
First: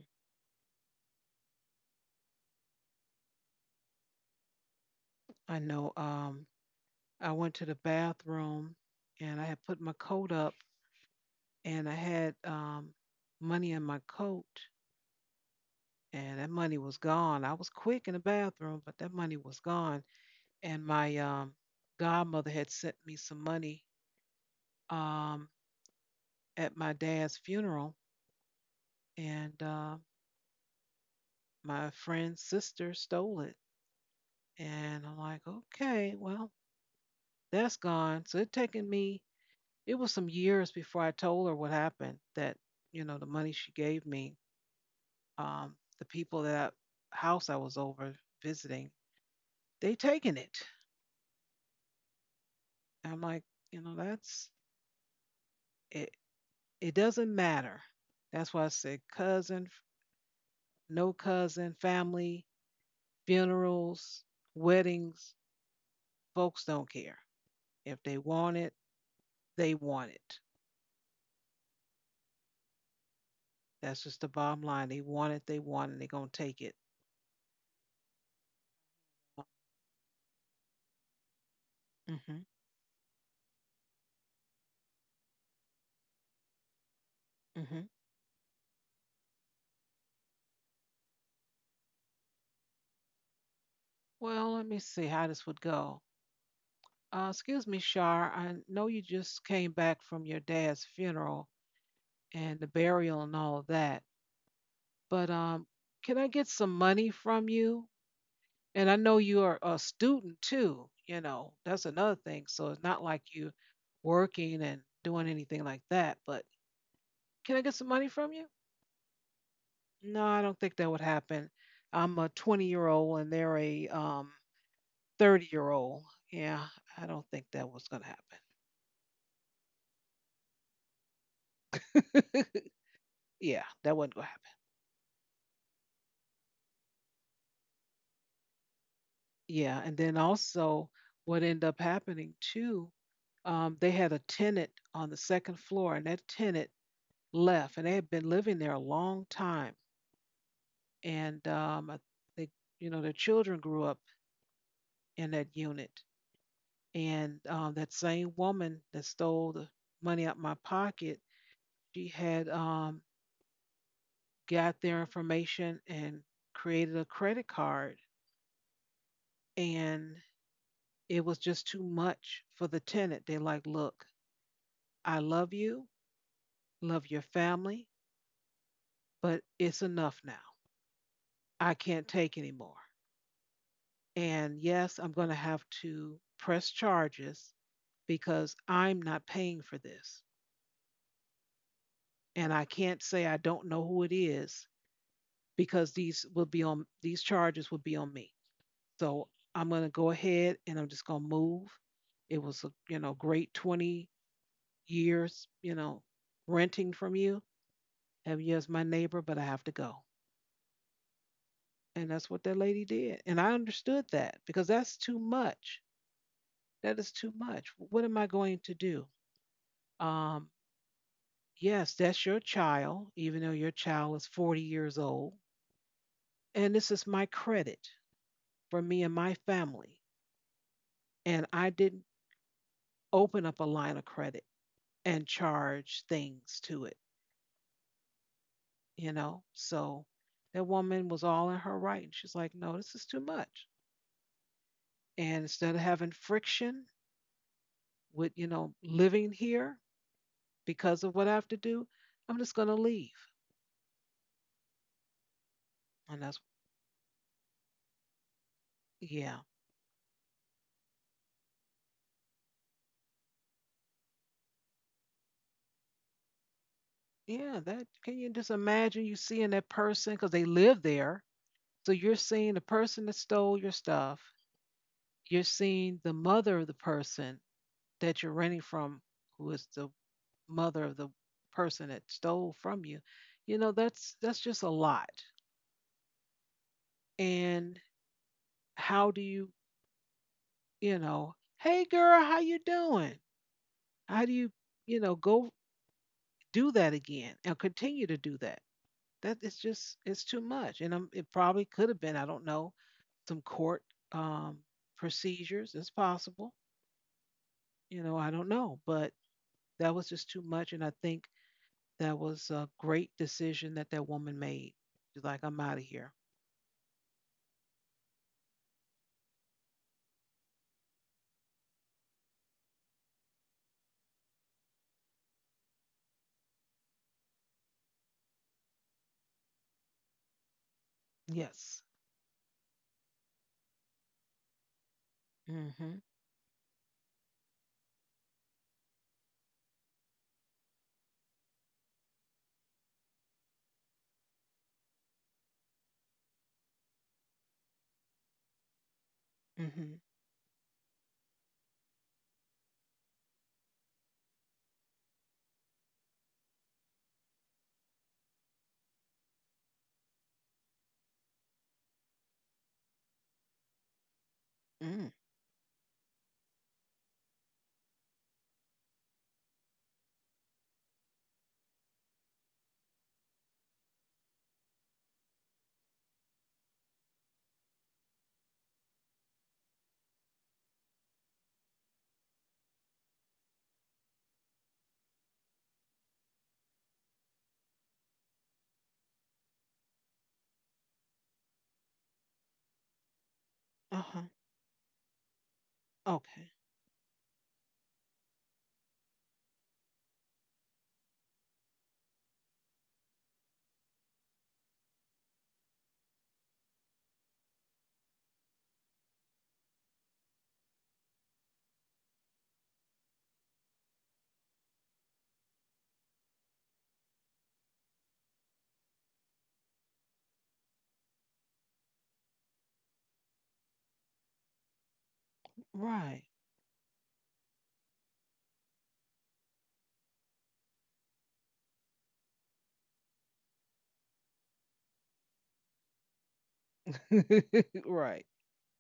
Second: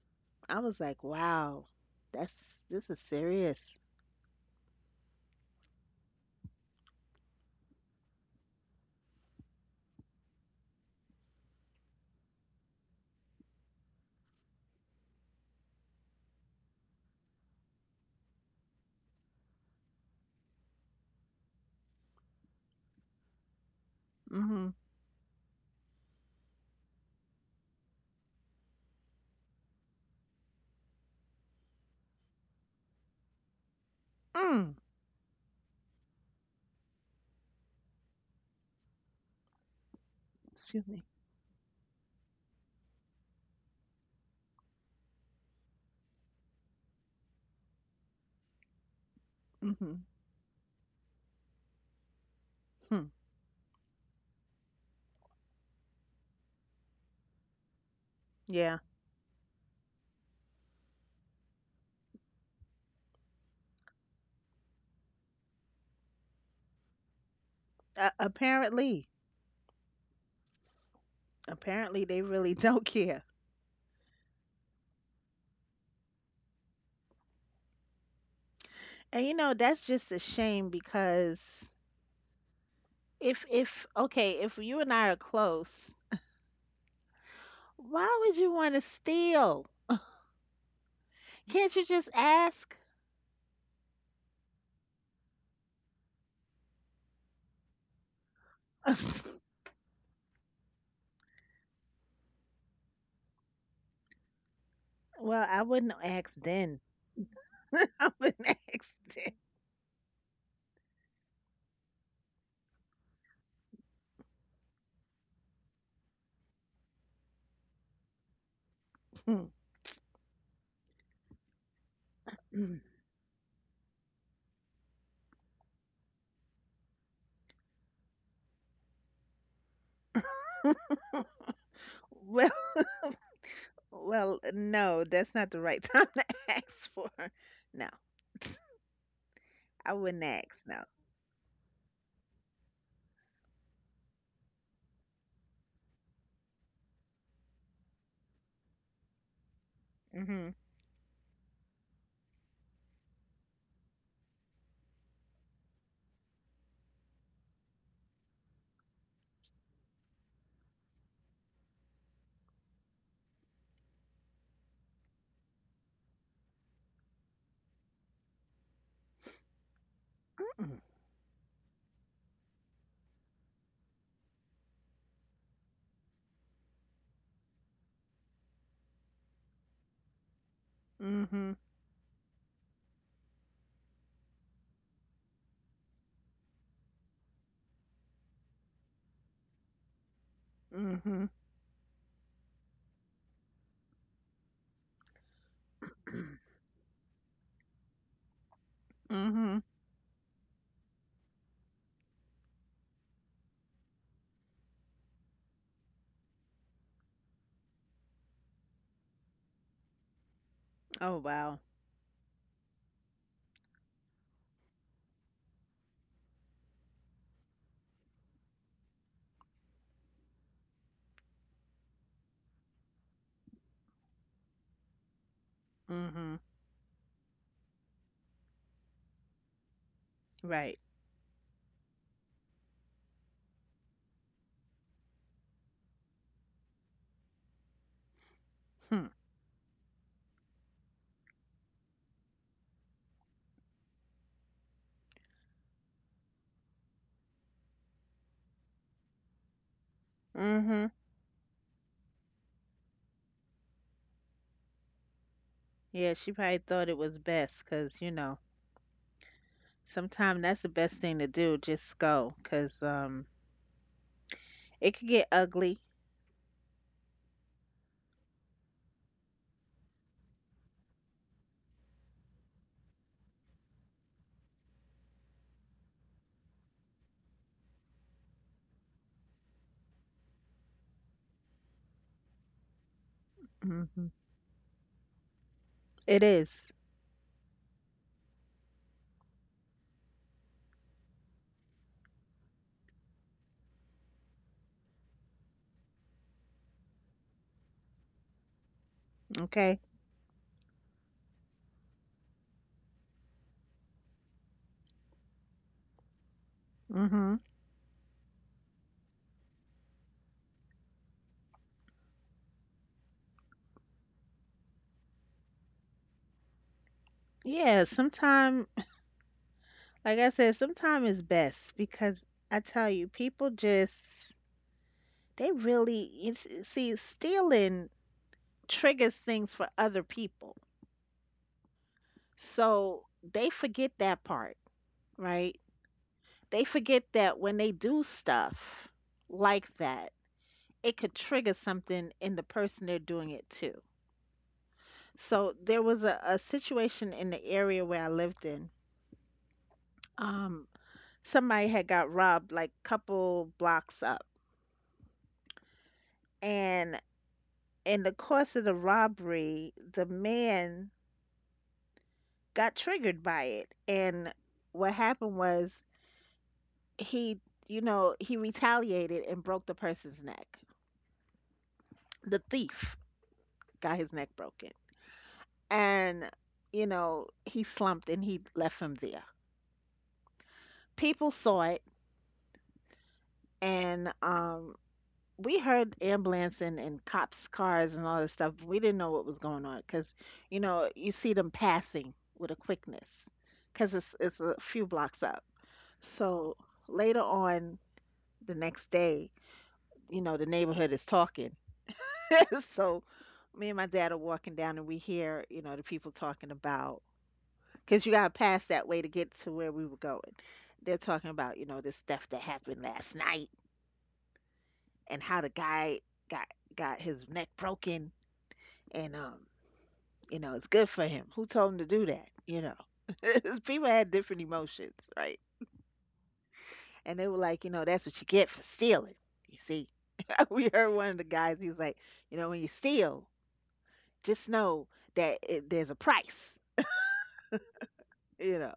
[SPEAKER 2] I was like, wow, that's this is serious.
[SPEAKER 1] I know. I went to the bathroom and I had put my coat up and I had money in my coat, and that money was gone. I was quick in the bathroom, but that money was gone. And my godmother had sent me some money
[SPEAKER 2] Mm-hmm.
[SPEAKER 1] um, at my dad's funeral, and my friend's sister stole it.
[SPEAKER 2] Mm.
[SPEAKER 1] And I'm like, okay, well, that's gone. So it taken me. It was some years
[SPEAKER 2] Excuse
[SPEAKER 1] before
[SPEAKER 2] me.
[SPEAKER 1] I told her what happened. That you know, the money she gave me, the people that I, house I was over visiting they
[SPEAKER 2] Mm-hmm.
[SPEAKER 1] taking it.
[SPEAKER 2] Hmm.
[SPEAKER 1] I'm like, you know, that's it. It doesn't matter. That's why I
[SPEAKER 2] Yeah.
[SPEAKER 1] said cousin, no cousin, family, funerals, weddings. Folks don't care. If they want it,
[SPEAKER 2] Apparently,
[SPEAKER 1] they want it.
[SPEAKER 2] they really don't care.
[SPEAKER 1] That's just the bottom line. They want it. They want it. They're gonna take it.
[SPEAKER 2] And you know, that's just a shame because
[SPEAKER 1] Hmm.
[SPEAKER 2] if okay, if you and I are close,
[SPEAKER 1] Hmm.
[SPEAKER 2] why would you want to steal? Can't you just ask?
[SPEAKER 1] Well, let me see how this would go. Excuse me, Shar. I know you just came back from your dad's funeral and the burial and all of that. but
[SPEAKER 2] Well, I
[SPEAKER 1] um,
[SPEAKER 2] wouldn't
[SPEAKER 1] can I
[SPEAKER 2] ask
[SPEAKER 1] get some
[SPEAKER 2] then.
[SPEAKER 1] money from you?
[SPEAKER 2] I wouldn't
[SPEAKER 1] And
[SPEAKER 2] ask.
[SPEAKER 1] I know you are a student too, you know, that's another thing. So it's not like you working and doing anything like that, but can I get some money from you? No, I don't think that would happen. I'm a 20
[SPEAKER 2] Hmm.
[SPEAKER 1] year old and they're a 30-year-old. Yeah, I don't think that was going to happen.
[SPEAKER 2] Mm. well,
[SPEAKER 1] Yeah, that wasn't going to
[SPEAKER 2] Well,
[SPEAKER 1] happen.
[SPEAKER 2] no, that's not the right time to ask for. No,
[SPEAKER 1] Yeah,
[SPEAKER 2] I
[SPEAKER 1] and then
[SPEAKER 2] wouldn't ask. No.
[SPEAKER 1] also what ended up happening too they had a tenant on the second floor, and that tenant left and they had been living there a long time.
[SPEAKER 2] Mhm.
[SPEAKER 1] And I think, you know, their children grew up in that unit. And that same woman that stole the money out my pocket, she had got their information and created a credit card. And it was just too much for the tenant. They like, look, I love you, love your family, but it's enough now.
[SPEAKER 2] Mhm.
[SPEAKER 1] I can't take anymore. And yes, I'm going to have to press charges because I'm not paying for this.
[SPEAKER 2] Mhm.
[SPEAKER 1] And I can't say I don't know who it is because these will be on these charges will be on me. So
[SPEAKER 2] Mhm.
[SPEAKER 1] I'm going to go ahead and I'm just going to move. It was a, you know, great 20 years, you know, renting from you, having you as my neighbor, but I have to go.
[SPEAKER 2] Oh wow.
[SPEAKER 1] And that's what that lady did. And I understood that because that's too much. That is too much. What am I going to do? Um, Yes, that's your child, even though your child is 40 years old.
[SPEAKER 2] Mhm.
[SPEAKER 1] And this is my credit for me and my family.
[SPEAKER 2] Right.
[SPEAKER 1] And I didn't open up a line of credit and charge things to it,
[SPEAKER 2] Hmm.
[SPEAKER 1] you know? So that woman was all in her right. And she's like, no, this is too much. And instead of having friction with, you know, living here
[SPEAKER 2] Mhm.
[SPEAKER 1] because of what I have to do, I'm just going to leave.
[SPEAKER 2] Yeah,
[SPEAKER 1] And
[SPEAKER 2] she
[SPEAKER 1] that's,
[SPEAKER 2] probably thought it was best because
[SPEAKER 1] yeah.
[SPEAKER 2] sometimes that's the best thing to do. Just go because it could get ugly.
[SPEAKER 1] Yeah, that can you just imagine you seeing that person because they live there. So you're seeing the person that stole your stuff. You're seeing the mother of the person that you're renting from, who is the mother of the person that stole from you. You know,
[SPEAKER 2] Mhm.
[SPEAKER 1] that's just a lot.
[SPEAKER 2] It is.
[SPEAKER 1] And how do you, you know, hey girl, how you doing? How do you, you know, go do that again and continue to do that? That it's
[SPEAKER 2] Okay.
[SPEAKER 1] just it's too much. And it probably could have been, I don't know, some court um, procedures. It's possible
[SPEAKER 2] Mhm.
[SPEAKER 1] you know I don't know but That was just too much. And I think that was a great decision that woman made. She's like, I'm out of here.
[SPEAKER 2] Yeah. Sometime, like I said, sometime is best because I tell you, people just they really see stealing triggers things for other people,
[SPEAKER 1] Yes.
[SPEAKER 2] so they forget that part. Right.
[SPEAKER 1] Mm hmm.
[SPEAKER 2] They forget that when they do stuff like that, it could trigger something in the person they're doing it to. So there was a situation in the area where I lived in.
[SPEAKER 1] Mm hmm.
[SPEAKER 2] um somebody had got robbed like couple blocks up, and in the course of the robbery the man got triggered by it. And what
[SPEAKER 1] Mm.
[SPEAKER 2] happened was he, he retaliated and broke the person's neck. The thief got his neck broken. And, he slumped and he left him there. People saw it and we heard ambulance and cops cars and all this stuff. But we didn't know what was going on because, you see them passing with a quickness because
[SPEAKER 1] Uh
[SPEAKER 2] it's,
[SPEAKER 1] huh.
[SPEAKER 2] it's a few blocks up.
[SPEAKER 1] Okay.
[SPEAKER 2] So later on the next day, the neighborhood is talking. So me and my dad are walking down and we hear, the people talking about, because you got to pass that way to get to where we were going. They're talking about, this theft that happened last night and how the guy got his neck broken. And it's good for him. Who told him to do that? People had different emotions, right?
[SPEAKER 1] Right.
[SPEAKER 2] And they were like, that's what you get for stealing. You see, we heard one of the guys, he was like, when you steal, just know that there's a price,
[SPEAKER 1] Right.
[SPEAKER 2] you know.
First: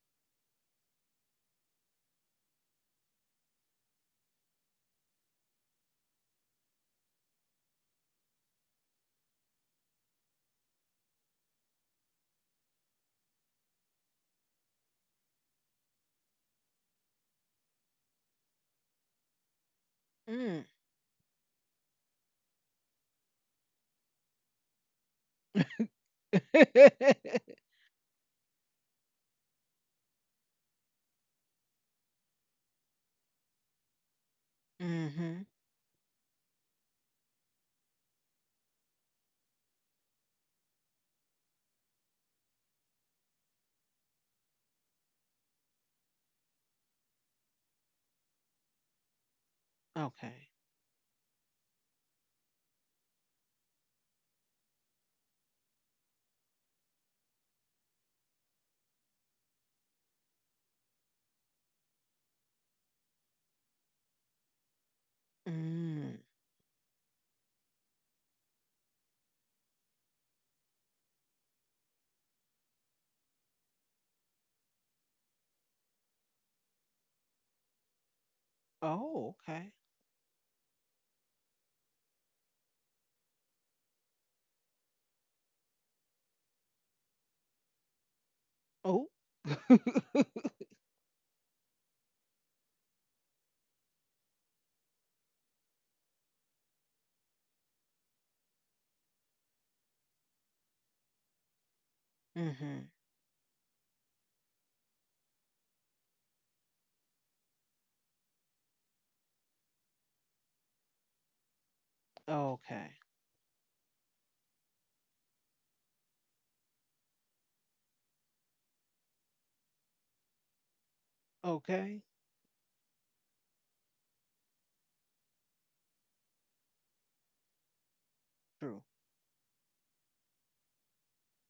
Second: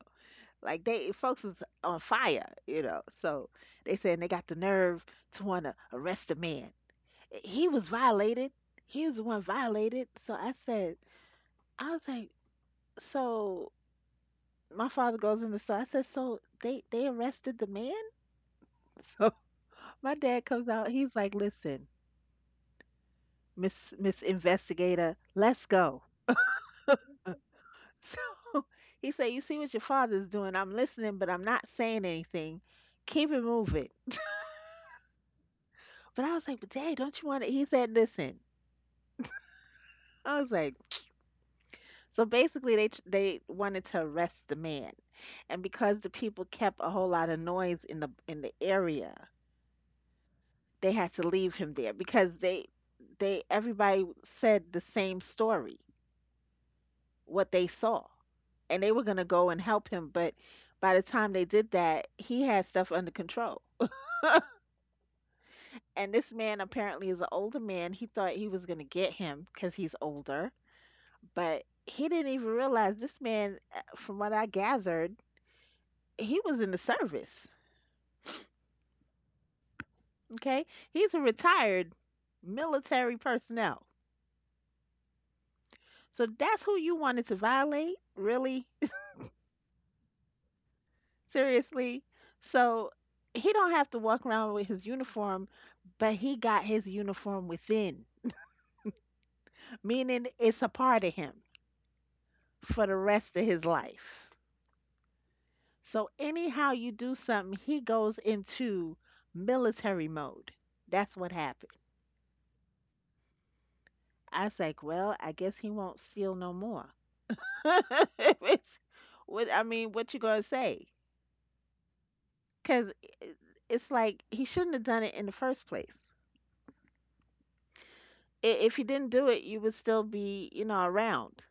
[SPEAKER 2] Like they folks is on fire. So they saying they got the nerve to want to arrest a man. He was violated. He was the one violated. So I said, I was like, so my father goes in the store. I said, so they arrested the man. So my dad
[SPEAKER 1] Mm.
[SPEAKER 2] comes out. He's like, "Listen, Miss Investigator, let's go." So he said, "You see what your father's doing. I'm listening, but I'm not saying anything. Keep it moving."
[SPEAKER 1] Mm-hmm.
[SPEAKER 2] But I was like, "But Dad, don't you want to?" He said, "Listen." I was like, So basically, they wanted to arrest the man. And because the people kept a whole lot of noise in the area,
[SPEAKER 1] Okay.
[SPEAKER 2] they had to leave him there because everybody said the same story, what they saw. And they were going to go and help him. But by the time they did that, he had stuff under control. And
[SPEAKER 1] Mm.
[SPEAKER 2] this man apparently is an older man. He thought he was going to get him because he's older, but he didn't even realize this man, from what I gathered, he was in the service.
[SPEAKER 1] Oh, okay.
[SPEAKER 2] Okay. He's a retired military personnel. So that's who you wanted to violate? Really?
[SPEAKER 1] Oh.
[SPEAKER 2] Seriously? So he don't have to walk around with his uniform, but he got his uniform within, meaning it's a part of him
[SPEAKER 1] Mm-hmm.
[SPEAKER 2] for the rest of his life. So anyhow you do something, he goes into military mode. That's what happened.
[SPEAKER 1] Okay.
[SPEAKER 2] I was like, well, I guess he won't steal no more. It's- what I mean, what you gonna say?
[SPEAKER 1] Okay.
[SPEAKER 2] Because it's like he shouldn't have done it in the first place. If he
[SPEAKER 1] True.
[SPEAKER 2] didn't do it, you would still be, you know, around.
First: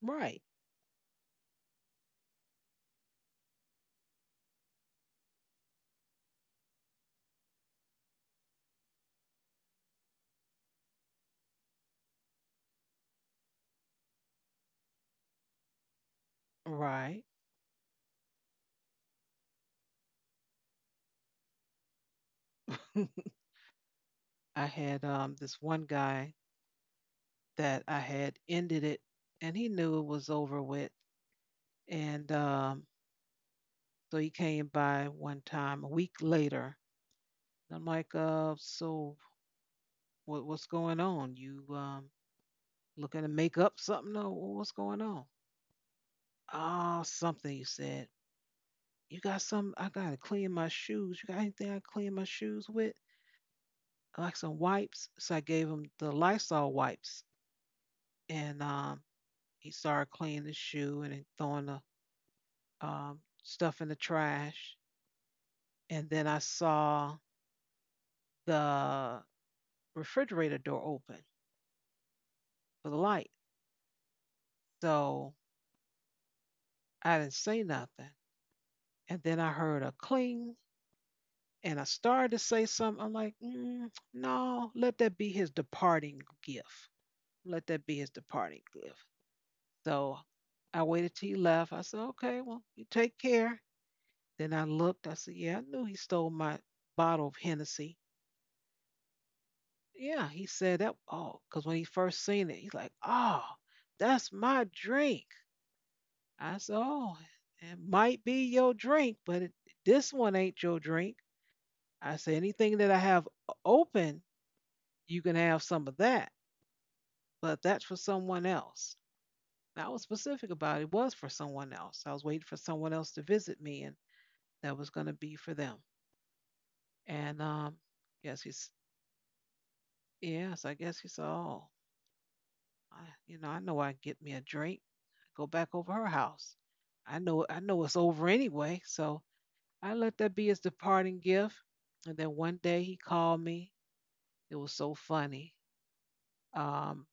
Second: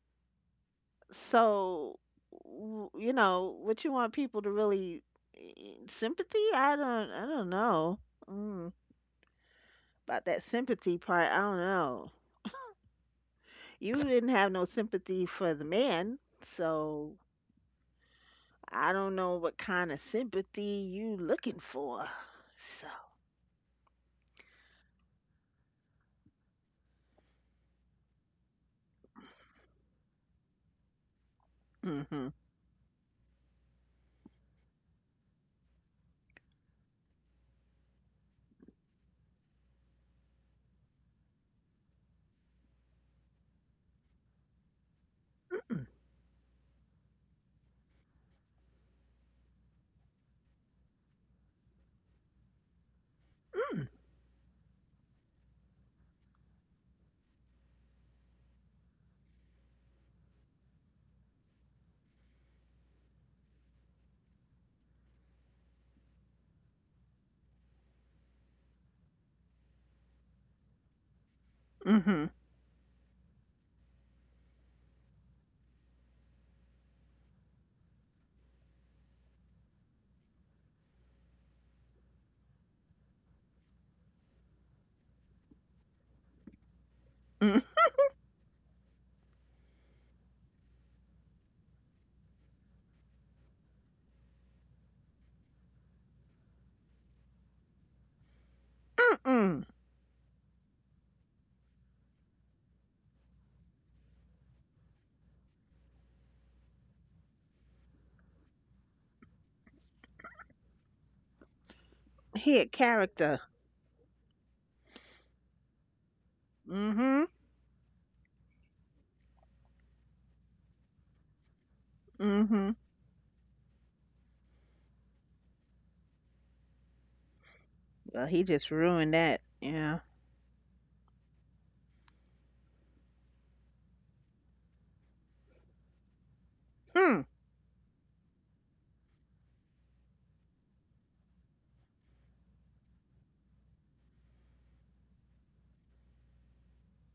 [SPEAKER 1] Right.
[SPEAKER 2] So, you know, what you want people to really sympathy? I don't know. Mm, about that sympathy part, I don't know. You didn't have no sympathy for the man, so
[SPEAKER 1] Right.
[SPEAKER 2] I don't know what kind of sympathy you looking for. So,
[SPEAKER 1] I had this one guy that I had ended it, and he knew it was over with.
[SPEAKER 2] mm-hmm,
[SPEAKER 1] And so he came by one time a week later. And I'm like, so what's going on? You, looking to make up something? Or what's going on? Oh, something he said. You got some? I gotta clean my shoes. You got anything I can clean my shoes with? Like some wipes. So I gave him the Lysol wipes, and he started cleaning his shoe and then throwing the stuff in the trash. And then I saw the refrigerator door open
[SPEAKER 2] mm-hmm,
[SPEAKER 1] for the light. So I didn't say nothing. And then I heard a cling and I started to say something. I'm like, mm, no, let that be his departing gift. Let that be his departing gift. So I waited till he left. I said, okay, well, you take care. Then I looked. I said, yeah, I knew he stole my bottle of Hennessy.
[SPEAKER 2] mm-hmm.
[SPEAKER 1] Yeah, he said that. Oh, because when he first seen it, he's like, oh, that's my drink. I said, oh, it might be your drink, but this one ain't your drink. I said,
[SPEAKER 2] He had
[SPEAKER 1] anything that I have
[SPEAKER 2] character.
[SPEAKER 1] open, you can have some of that,
[SPEAKER 2] Mm-hmm,
[SPEAKER 1] but that's for someone else. And I was specific about it, it was for someone else. I was waiting for
[SPEAKER 2] mm-hmm.
[SPEAKER 1] someone else to visit me, and that was going to be for them. And
[SPEAKER 2] Well,
[SPEAKER 1] yes,
[SPEAKER 2] he just ruined that. Yeah.
[SPEAKER 1] yes, I guess he said, oh, I, you know I can get me a drink. Go back over her house.
[SPEAKER 2] Hmm.
[SPEAKER 1] I know it's over anyway, so I let that be his departing gift. And then one day he called me. It was so funny. Um,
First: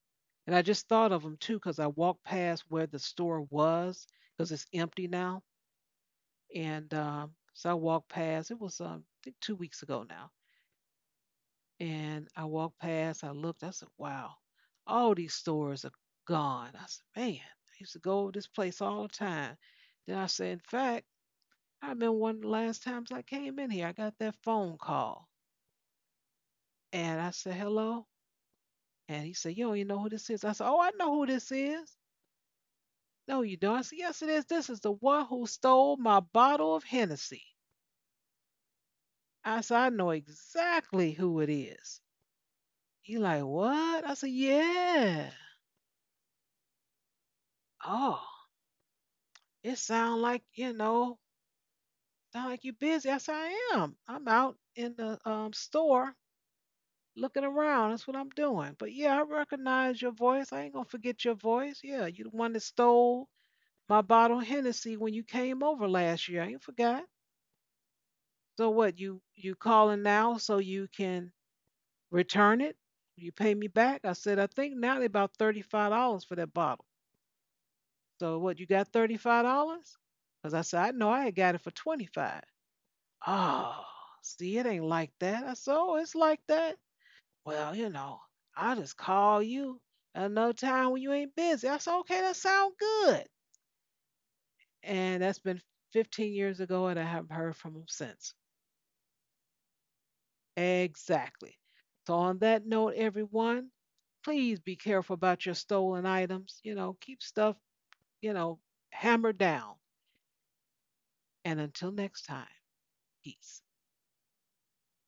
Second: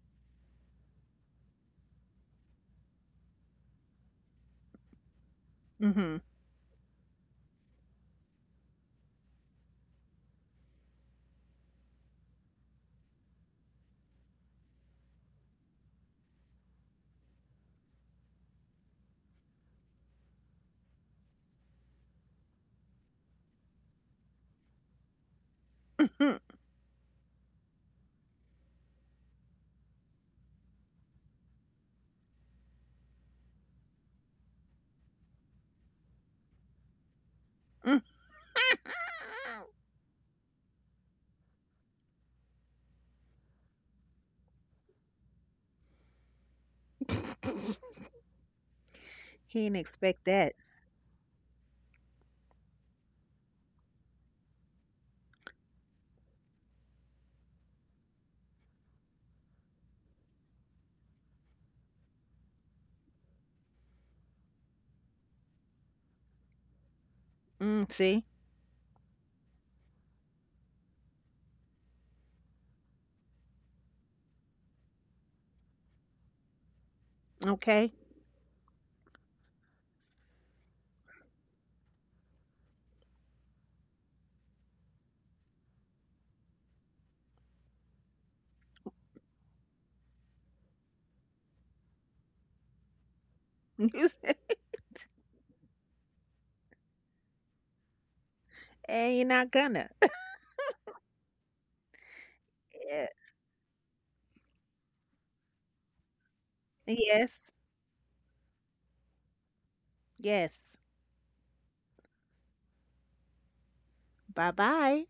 [SPEAKER 1] and I just thought of him too because I walked past where the store was because it's empty now.
[SPEAKER 2] Mm-hmm.
[SPEAKER 1] And so I walked past. It was I think 2 weeks ago now. And I walked past. I looked. I said, "Wow, all these stores are gone." I said, "Man, I used to go over this place all the time." Then I said, "In fact, I remember one of the last times I came in here. I got that phone call."
[SPEAKER 2] Mm-hmm. Mm.
[SPEAKER 1] And I said, hello. And he said, you don't even know who this is. I said, oh, I know who this is. No, you don't. I said, yes, it is. This is the one who stole my bottle of Hennessy. I said, I know exactly who it is. He like, what? I said, yeah. Oh,
[SPEAKER 2] He didn't
[SPEAKER 1] it sound
[SPEAKER 2] expect
[SPEAKER 1] like,
[SPEAKER 2] that.
[SPEAKER 1] you know, sound like you busy. I said, I am. I'm out in the store looking around. That's what I'm doing. But yeah, I recognize your voice. I ain't gonna forget your voice. Yeah, you the one that stole my bottle of Hennessy when you came over last year. I ain't forgot.
[SPEAKER 2] Mm, see?
[SPEAKER 1] So what? You calling now so you can return it? You pay me back?" I said, "I think now they about $35 for that bottle.
[SPEAKER 2] Okay.
[SPEAKER 1] So what? You got $35?" Because I said, "I know I had got it for 25. Oh, see, it ain't like that. I said, "Oh, it's like that. Well, you know, I'll just call you another time when you ain't busy." I said, "Okay, that sound good."
[SPEAKER 2] And
[SPEAKER 1] And that's been 15 years ago, and I haven't heard from him since.
[SPEAKER 2] you're not gonna.
[SPEAKER 1] Exactly. So, on that note,
[SPEAKER 2] Yeah.
[SPEAKER 1] everyone, please be careful about your stolen items. You know, keep
[SPEAKER 2] Yes.
[SPEAKER 1] stuff, you know, hammered down.
[SPEAKER 2] Yes.
[SPEAKER 1] And until next time, peace.
[SPEAKER 2] Bye bye.